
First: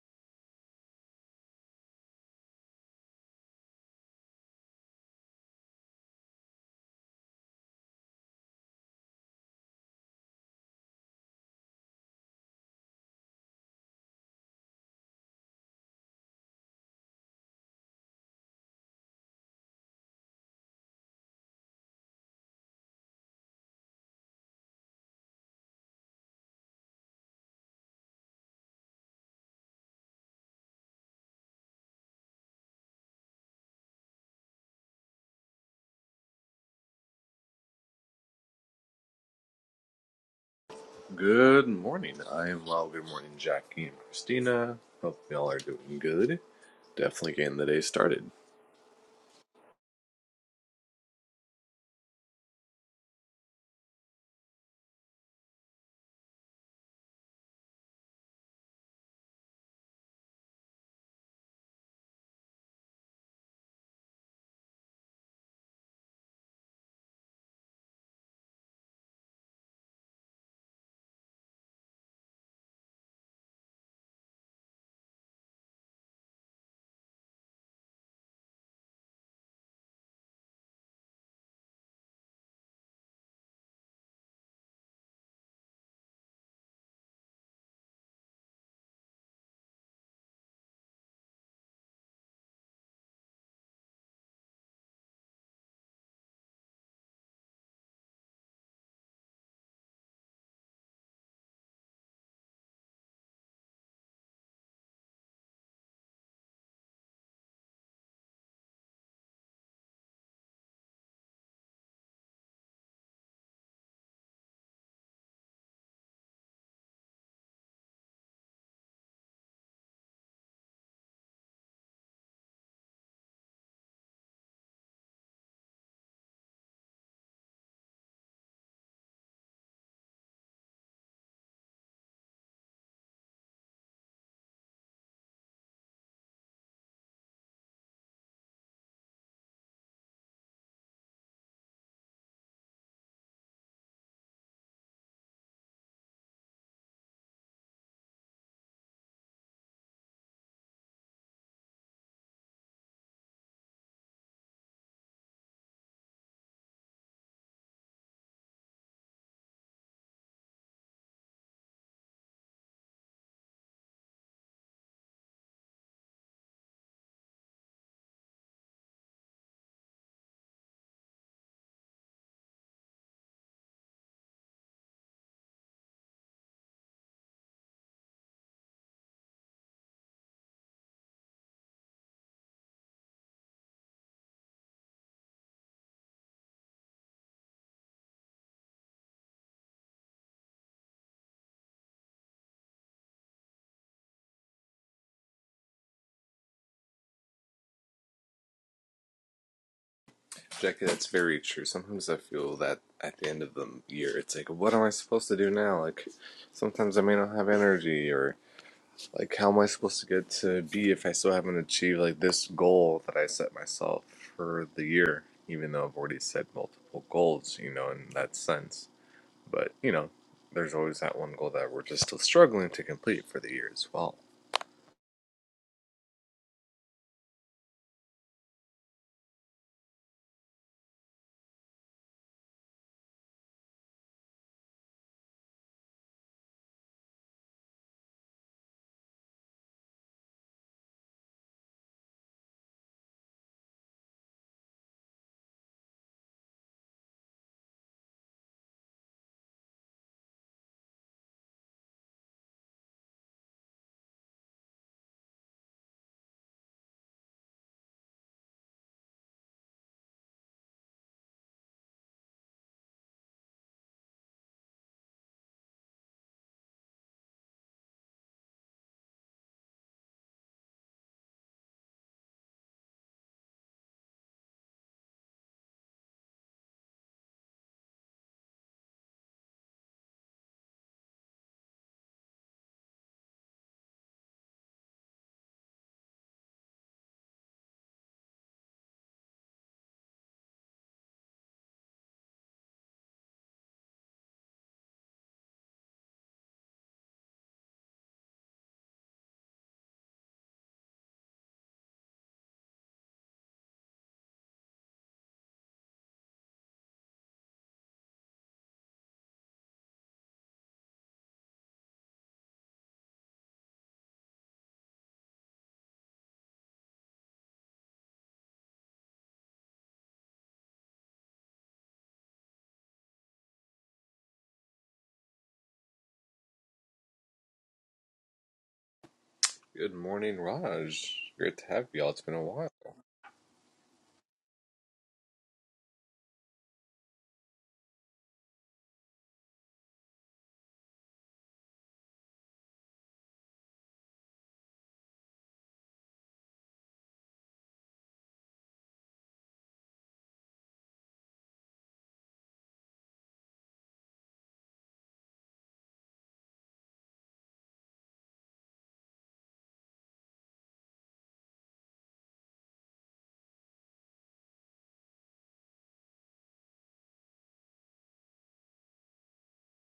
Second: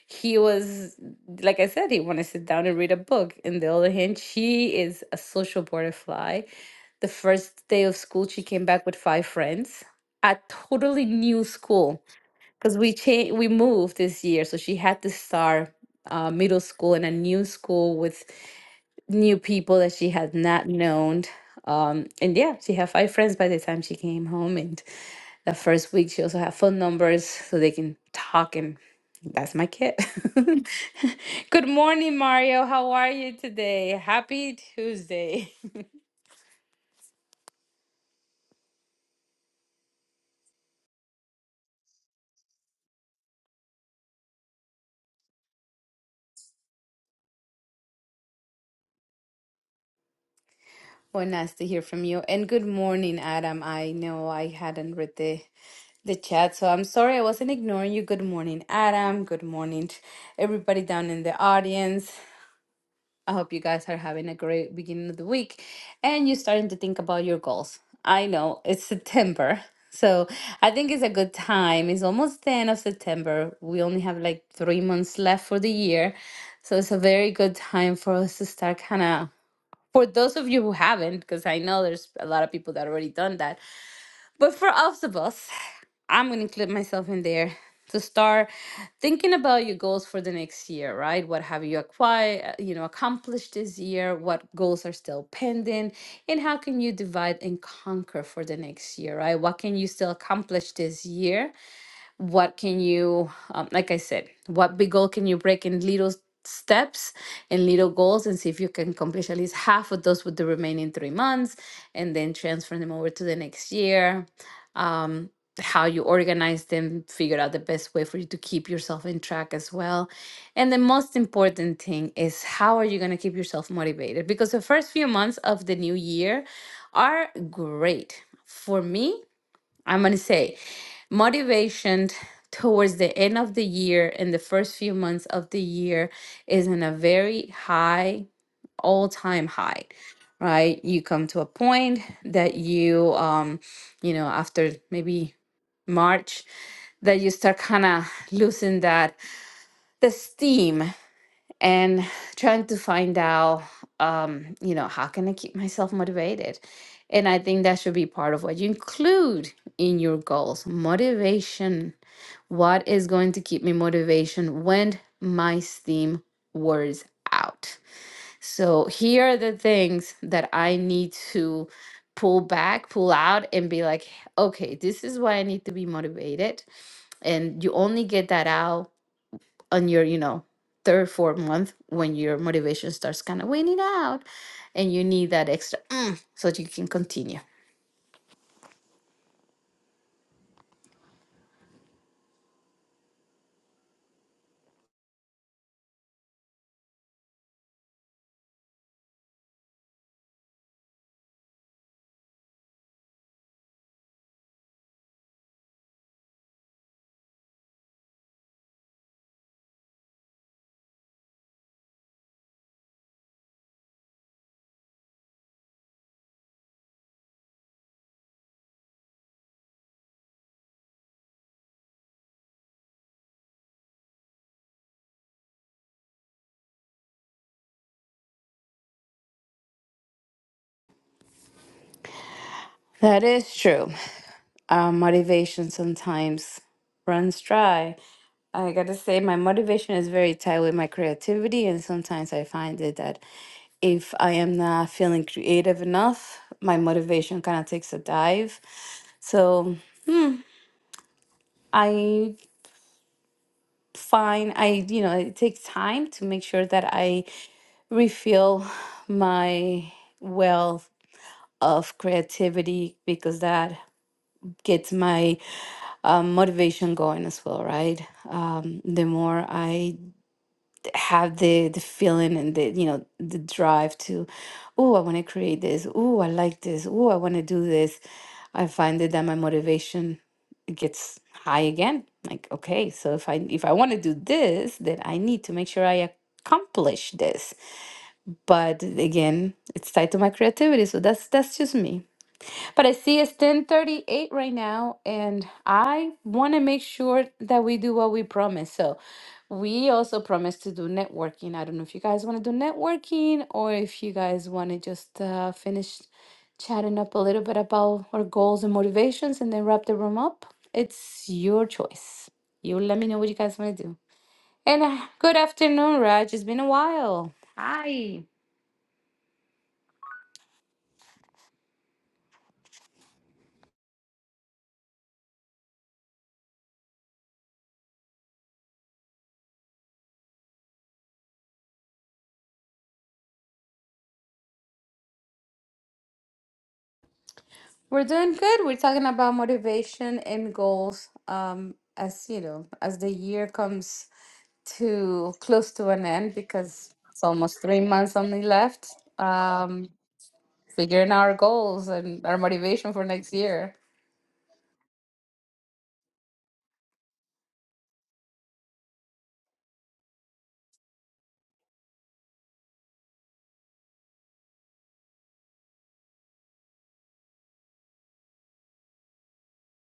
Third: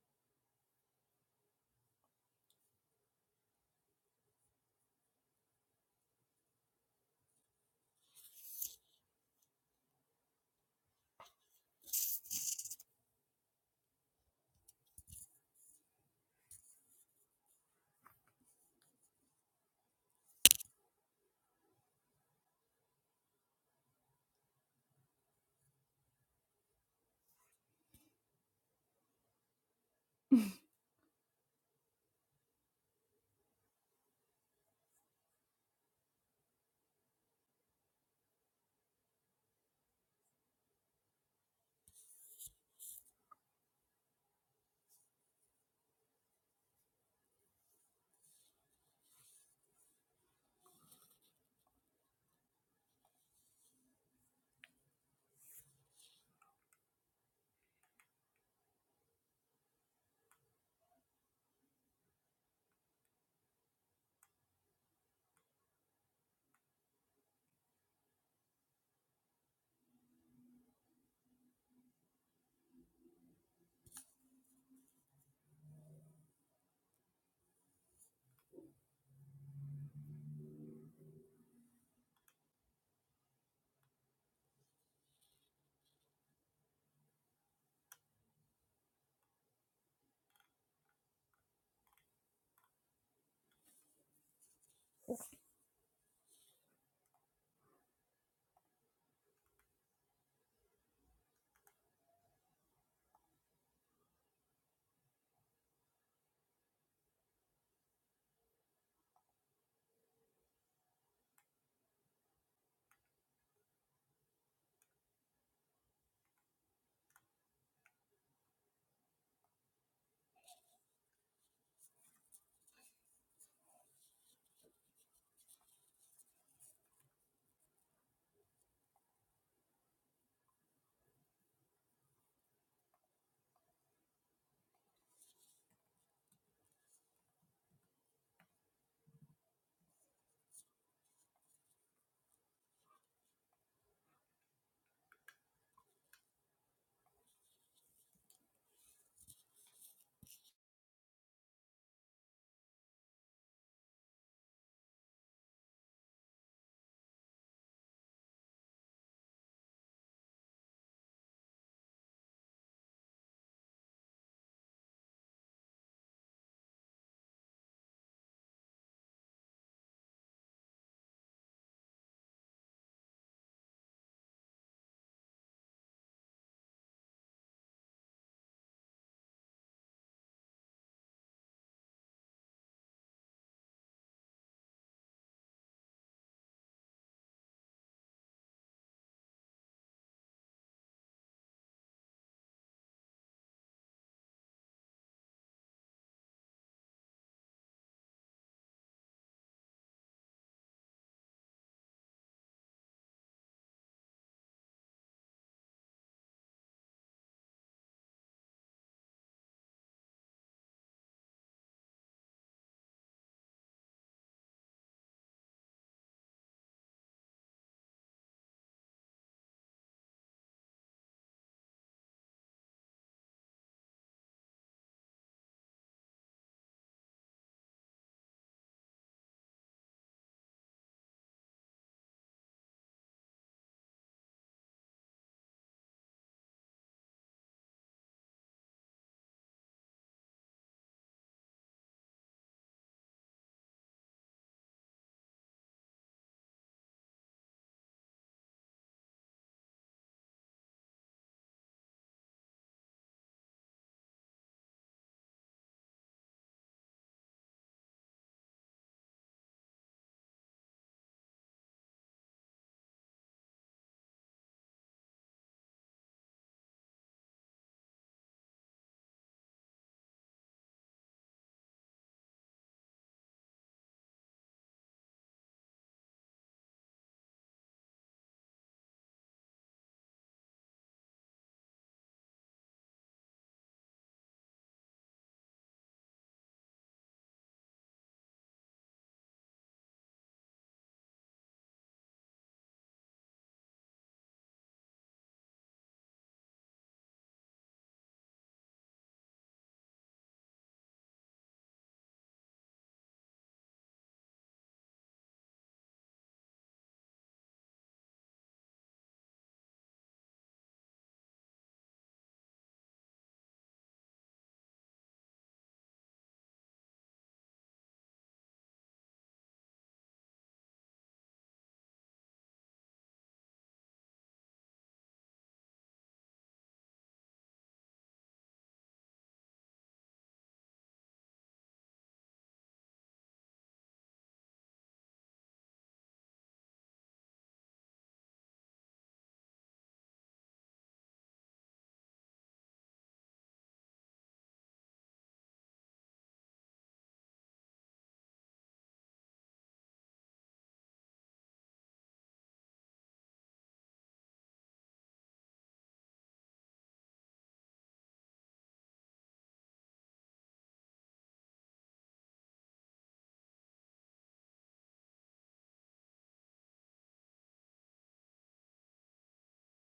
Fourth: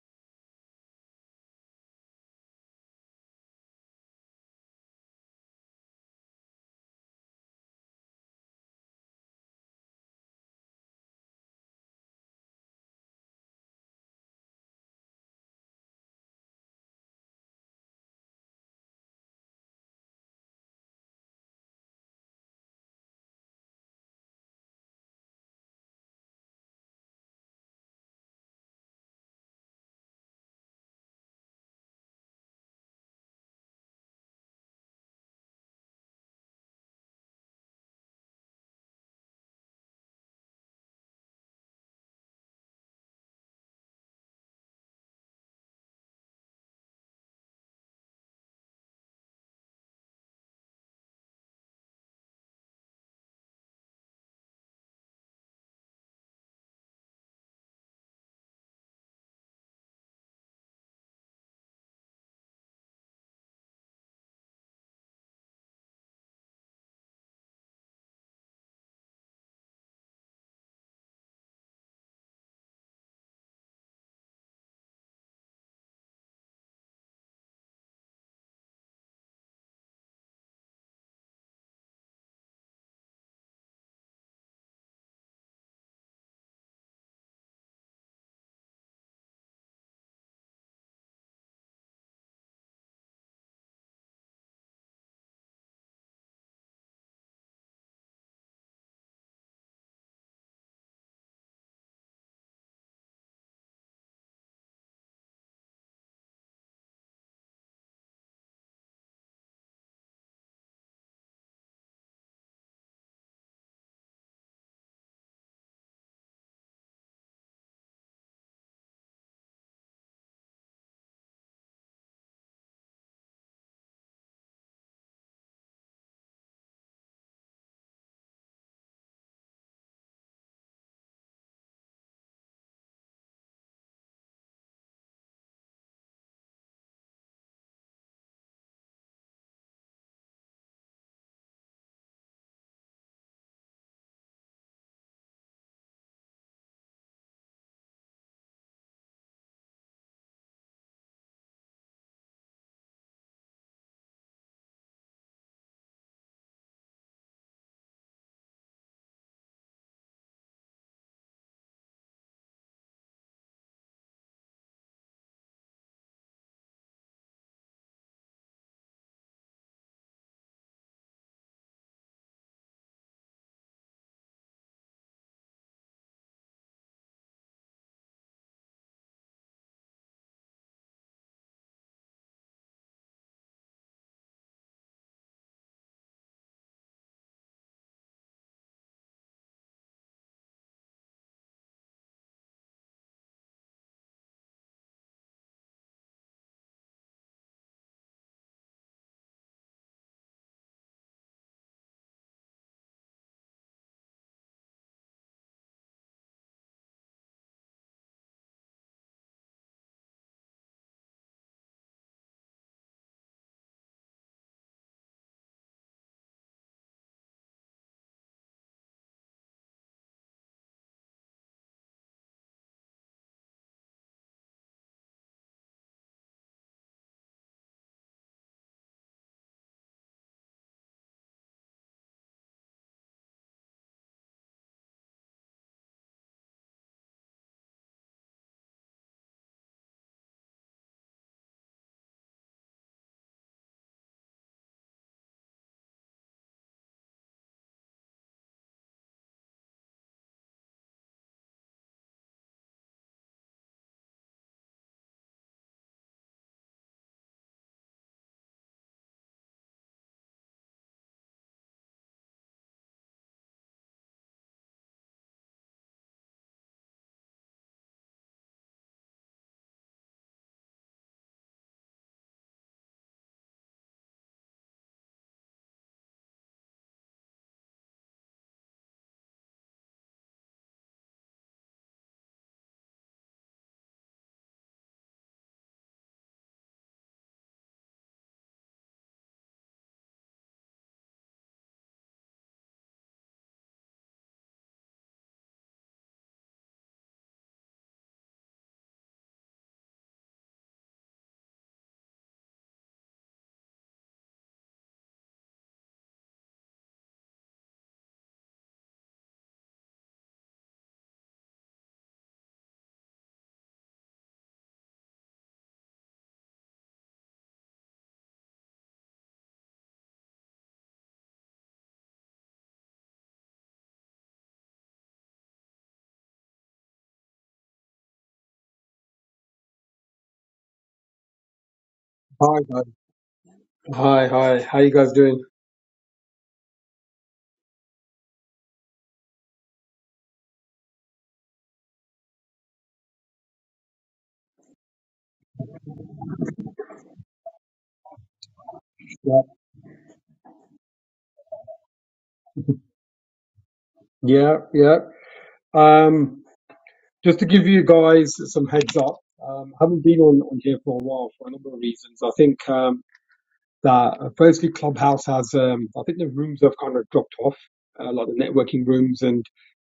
S2: He was, like I said, he wanted to sit down and read a book. On the other hand, she is a social butterfly. The first day of school, she came back with five friends, a totally new school because we changed we moved this year so she had to start uh, middle school in a new school with new people that she had not known um, and yeah she had five friends by the time she came home and the first week she also had phone numbers so they can talk and that's my kid [LAUGHS] good morning mario how are you today happy tuesday
S3: Good morning. I am well. Good morning, Jackie and Christina. Hope y'all are doing good. Definitely getting the day started.
S2: [LAUGHS] well nice to hear from you and good morning adam i know i hadn't read the the chat. So I'm sorry I wasn't ignoring you. Good morning, Adam. Good morning, t- everybody down in the audience. I hope you guys are having a great beginning of the week and you're starting to think about your goals. I know it's September. So I think it's a good time. It's almost the end of September. We only have like three months left for the year. So it's a very good time for us to start kind of, for those of you who haven't, because I know there's a lot of people that already done that, but for all of us, I'm going to include myself in there to start thinking about your goals for the next year, right? What have you acquired, you know, accomplished this year? What goals are still pending? And how can you divide and conquer for the next year, right? What can you still accomplish this year? what can you um, like i said what big goal can you break in little steps and little goals and see if you can accomplish at least half of those with the remaining three months and then transfer them over to the next year um, how you organize them figure out the best way for you to keep yourself in track as well and the most important thing is how are you going to keep yourself motivated because the first few months of the new year are great for me I'm going to say motivation towards the end of the year and the first few months of the year is in a very high, all time high, right? You come to a point that you, um, you know, after maybe March, that you start kind of losing that the steam and trying to find out um you know how can i keep myself motivated and i think that should be part of what you include in your goals motivation what is going to keep me motivation when my steam wears out so here are the things that i need to pull back pull out and be like okay this is why i need to be motivated and you only get that out on your, you know, third, fourth month when your motivation starts kind of waning out and you need that extra "mm" so that you can continue.
S3: Jackie, that's very true. Sometimes I feel that at the end of the year, it's like, what am I supposed to do now? Like, sometimes I may not have energy, or like, how am I supposed to get to be if I still haven't achieved like this goal that I set myself for the year? Even though I've already set multiple goals, you know, in that sense But, you know, there's always that one goal that we're just still struggling to complete for the year as well.
S2: That is true. Our motivation sometimes runs dry. I gotta say, my motivation is very tied with my creativity, and sometimes I find it that if I am not feeling creative enough, my motivation kind of takes a dive. So, hmm, I find I, you know, it takes time to make sure that I refill my well of creativity because that gets my um, motivation going as well right um, the more i d- have the the feeling and the you know the drive to oh i want to create this oh i like this oh i want to do this i find that, that my motivation gets high again like okay so if i if i want to do this then i need to make sure i accomplish this but again it's tied to my creativity so that's that's just me but i see it's 1038 right now and i want to make sure that we do what we promise so we also promised to do networking i don't know if you guys want to do networking or if you guys want to just uh, finish chatting up a little bit about our goals and motivations and then wrap the room up it's your choice you let me know what you guys want to do and uh, good afternoon raj it's been a while
S3: Good morning, Raj. Great to have you all. It's been a
S4: Hi,
S3: while.
S4: guys. Hi, hi. How you guys doing?
S2: We're doing good. We're talking about motivation and goals. Um, as you know, as the year comes to close to an end, because it's almost three months only left.
S4: Yeah,
S2: Um, figuring our goals and our motivation for next year.
S4: yeah, yeah. Um, just to give you guys some heads up, um, I haven't been on, on here for a while for a number of reasons. I think um, that uh, firstly, Clubhouse has, um, I think the rooms have kind of dropped off, uh, like the networking rooms, and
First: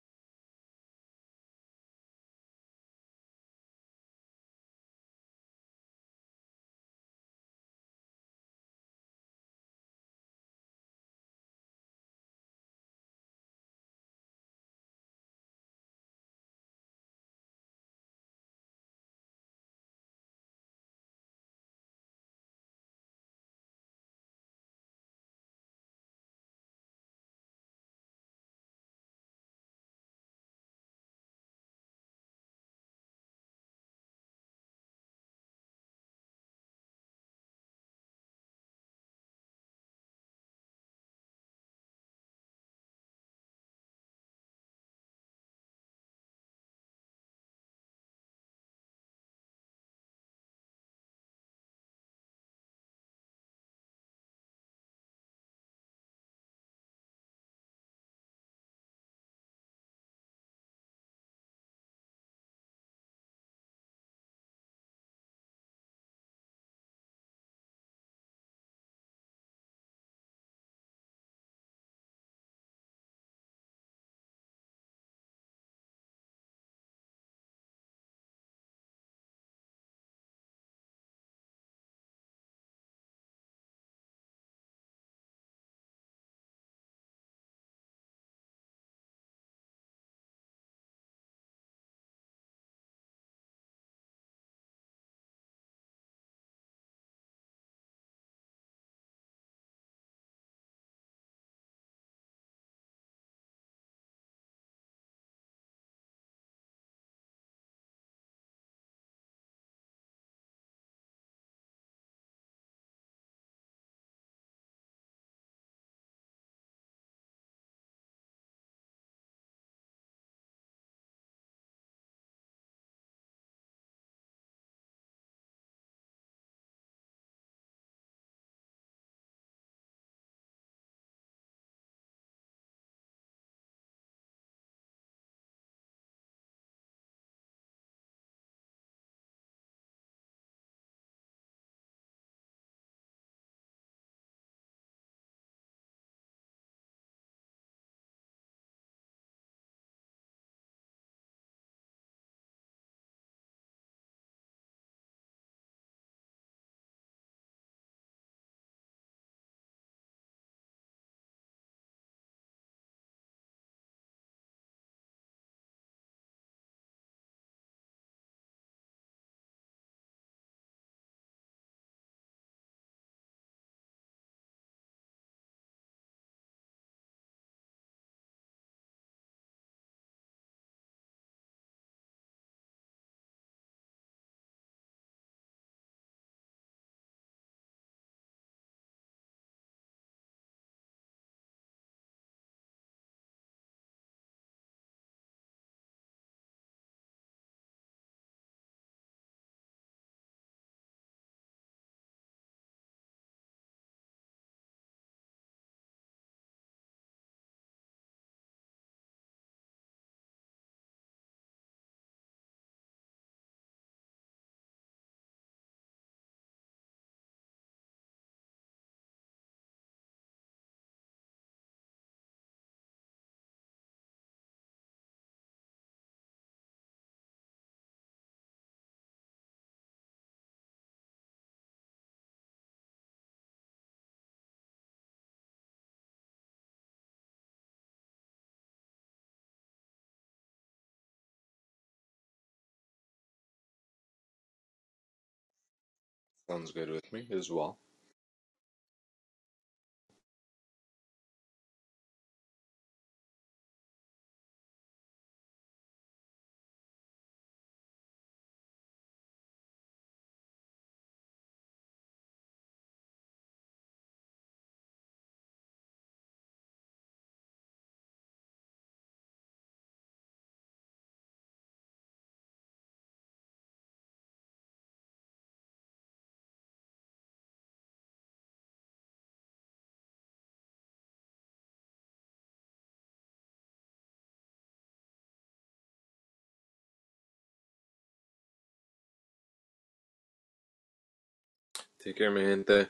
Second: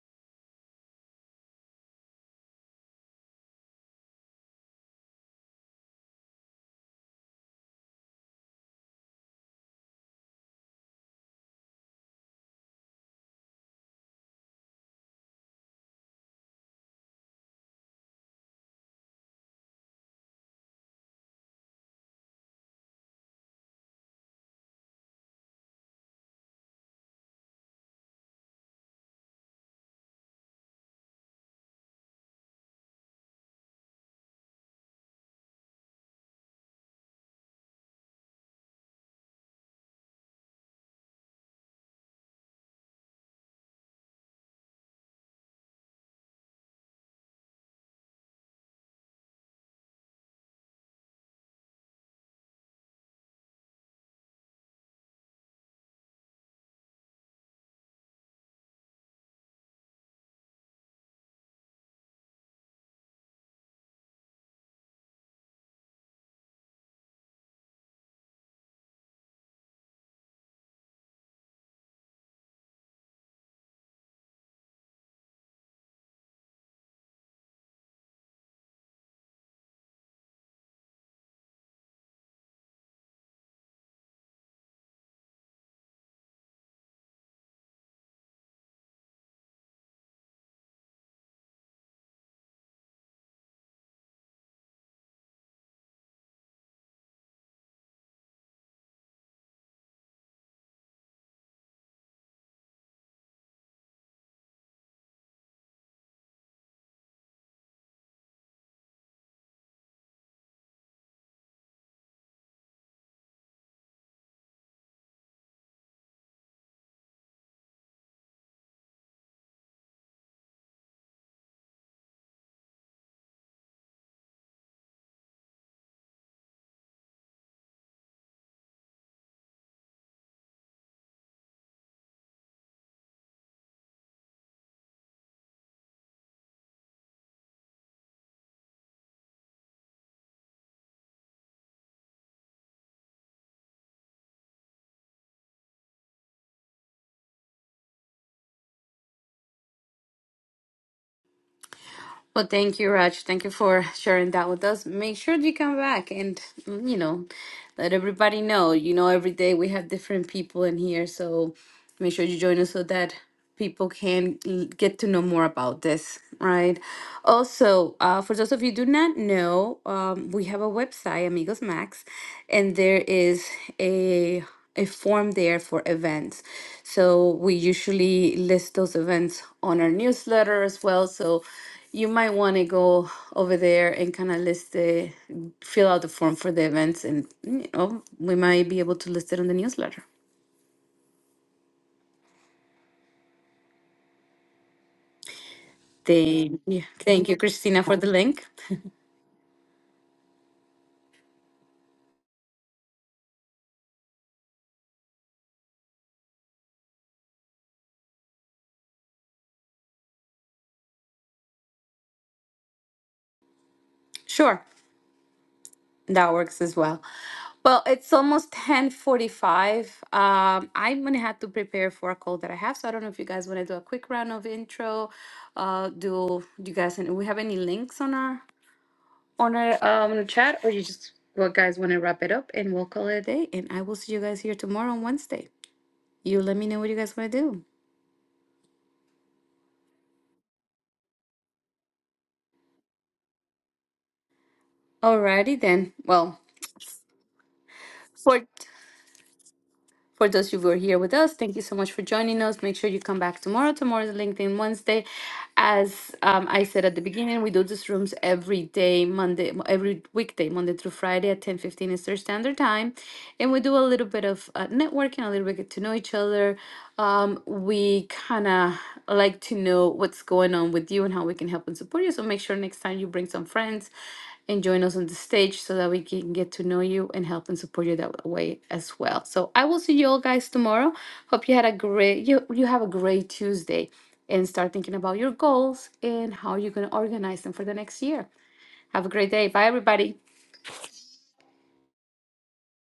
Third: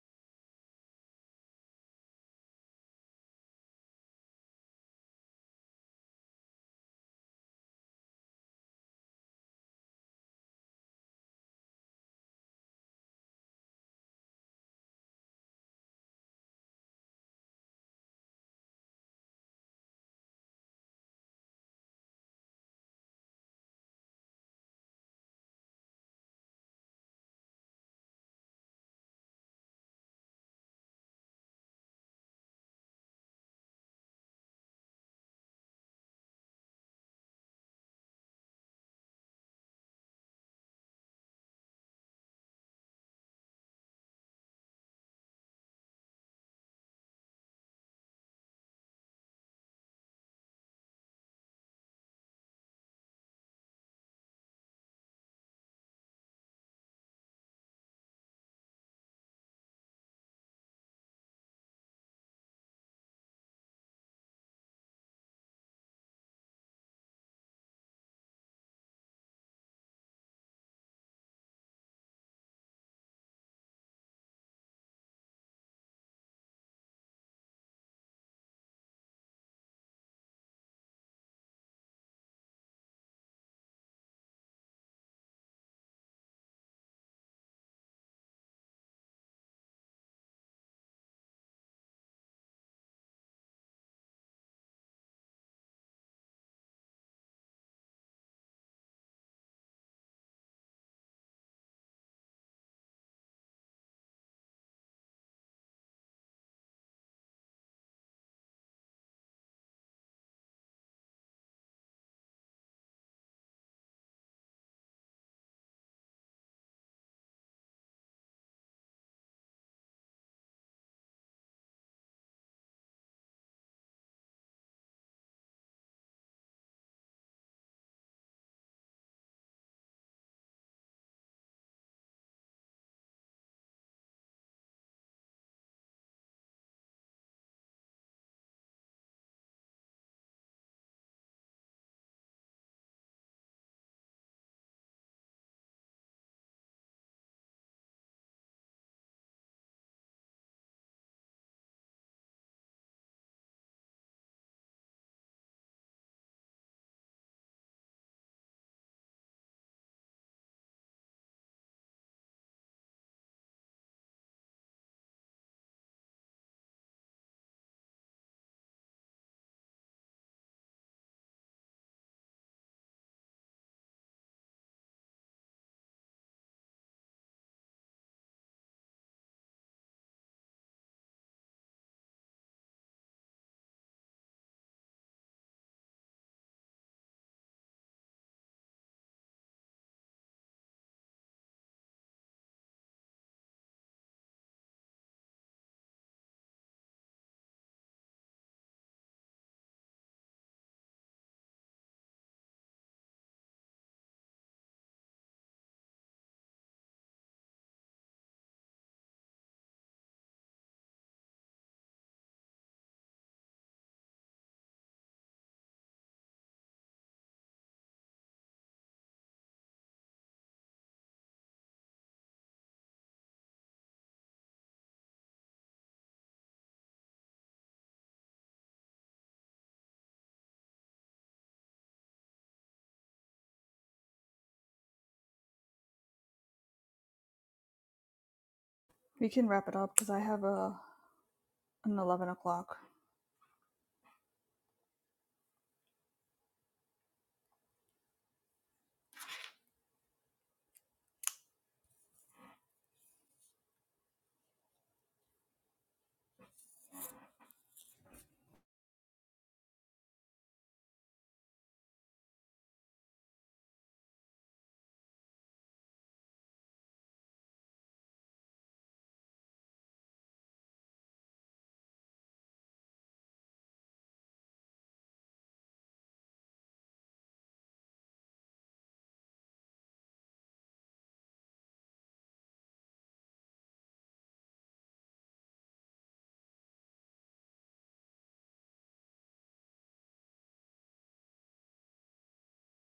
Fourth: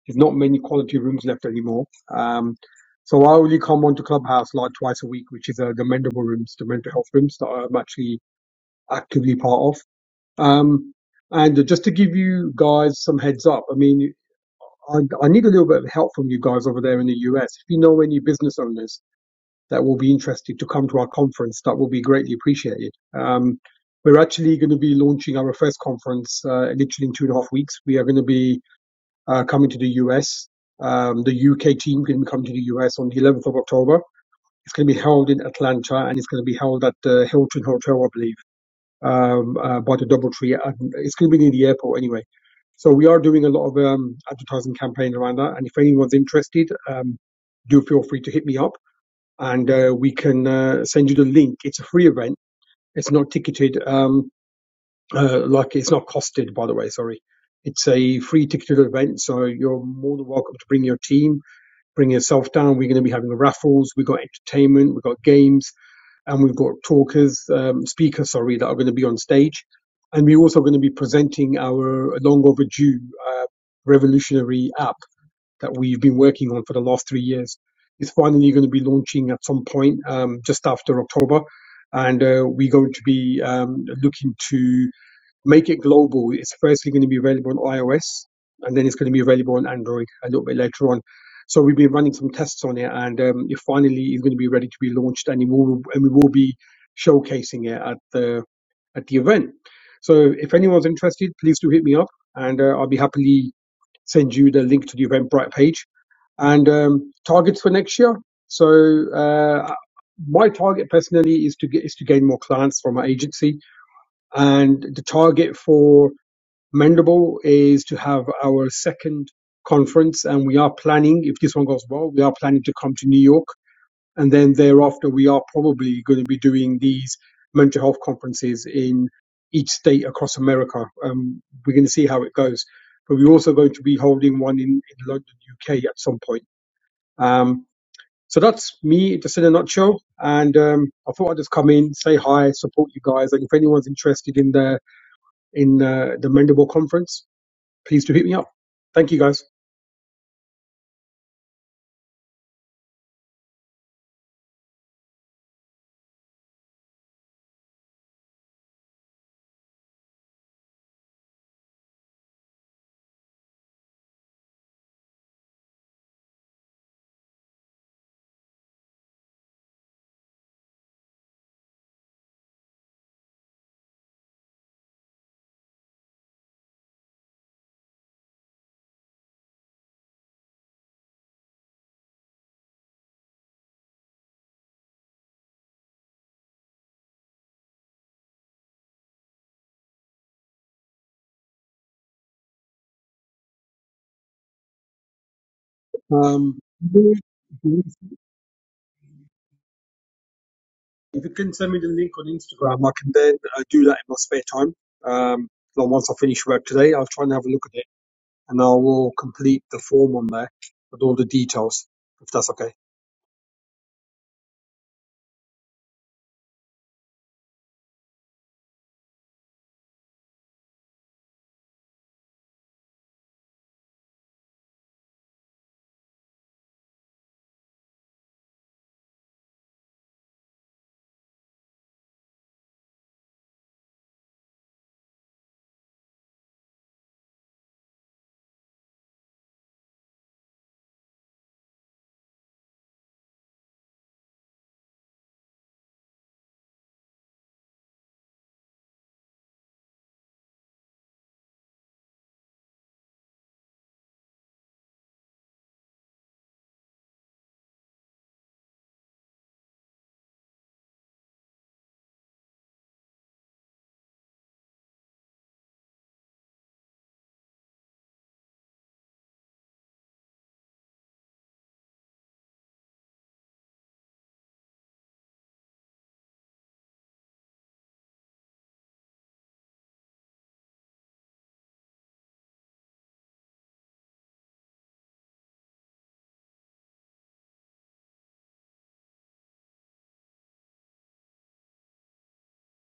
S4: there's not many quality rooms left anymore. Um, so I only come onto Clubhouse like twice a week, which is uh, the mendable rooms, the mental health rooms that I'm actually actively part of. Um, and just to give you guys some heads up, I mean, I, I need a little bit of help from you guys over there in the US. If you know any business owners that will be interested to come to our conference, that will be greatly appreciated. Um, we're actually going to be launching our first conference uh, literally in two and a half weeks. We are going to be uh, coming to the US. Um, the UK team is going to be coming to the US on the 11th of October. It's going to be held in Atlanta and it's going to be held at the Hilton Hotel, I believe um, uh, by the DoubleTree. it's going to be near the airport anyway. So we are doing a lot of um, advertising campaign around that. And if anyone's interested, um, do feel free to hit me up, and uh, we can uh, send you the link. It's a free event. It's not ticketed. Um, uh, like it's not costed, by the way. Sorry, it's a free ticketed event. So you're more than welcome to bring your team, bring yourself down. We're going to be having raffles. We've got entertainment. We've got games and we've got talkers, um, speakers, sorry, that are going to be on stage. And we're also going to be presenting our long overdue uh, revolutionary app that we've been working on for the last three years. It's finally going to be launching at some point um, just after October. And uh, we're going to be um, looking to Make it global. It's firstly going to be available on iOS, and then it's going to be available on Android a little bit later on. So we've been running some tests on it, and um, it finally is going to be ready to be launched, and it will, and we will be showcasing it at the at the event. So if anyone's interested, please do hit me up, and uh, I'll be happily send you the link to the Eventbrite page and um, targets for next year. So uh, my target personally is to get is to gain more clients from my agency and the target for Mendable is to have our second conference, and we are planning, if this one goes well, we are planning to come to New York, and then thereafter we are probably going to be doing these mental health conferences in each state across America. Um, we're going to see how it goes, but we're also going to be holding one in, in London, UK, at some point. Um, so that's me, just in a nutshell. And um, I thought I'd just come in, say hi, support you guys, and if anyone's interested in the in uh, the Mendable Conference, please do hit me up. Thank you, guys.
S2: Well, thank you, Raj. Thank you for [LAUGHS] sharing that with us. Make sure that you come back and, you know, let everybody know. You know, every day we have different people in here. So make sure you join us so that people can l- get to know more about this, right? Also, uh, for those of you who do not know, um, we have a website, Amigos Max, and there is a form there for events. So we usually list those events on our newsletter as well. So you might want to go over there and kind of list the fill out the form for the events, and you know we might be able to list it on the newsletter.
S4: Um,
S2: Thank you,
S4: if
S2: thank you, Christina,
S4: you
S2: for the link.
S4: can send me the link on Instagram, I can then uh, do that in my spare time. Um, like once I finish work today, I'll try and have a look at it, and I will complete the form on there with all the details, if that's okay.
S2: Sure. That works as well. Well, it's almost 10:45. Um, I'm gonna have to prepare for a call that I have, so I don't know if you guys want to do a quick round of intro. Uh, do, do you guys do we have any links on our on our um chat, or you just well, guys want to wrap it up and we'll call it a day? And I will see you guys here tomorrow on Wednesday. You let me know what you guys want to do.
S1: We can wrap it up because I have a an eleven o'clock.
S2: Alrighty then. Well,
S3: Sounds good with me as well.
S2: for For those who were here with us, thank you so much for joining us. Make sure you come back tomorrow. Tomorrow is LinkedIn Wednesday. As um, I said at the beginning, we do these rooms every day, Monday, every weekday, Monday through Friday at 10:15 Eastern Standard Time, and we do a little bit of uh, networking, a little bit get to know each other. Um, we kind of like to know what's going on with you and how we can help and support you. So make sure next time you bring some friends and join us on the stage so that we can get to know you and help and support you that way as well. So I will see you all guys tomorrow. Hope you had a great you you have a great Tuesday and start thinking about your goals and how you're going to organize them for the next year. Have a great day. Bye everybody.
S3: Take care, mi gente.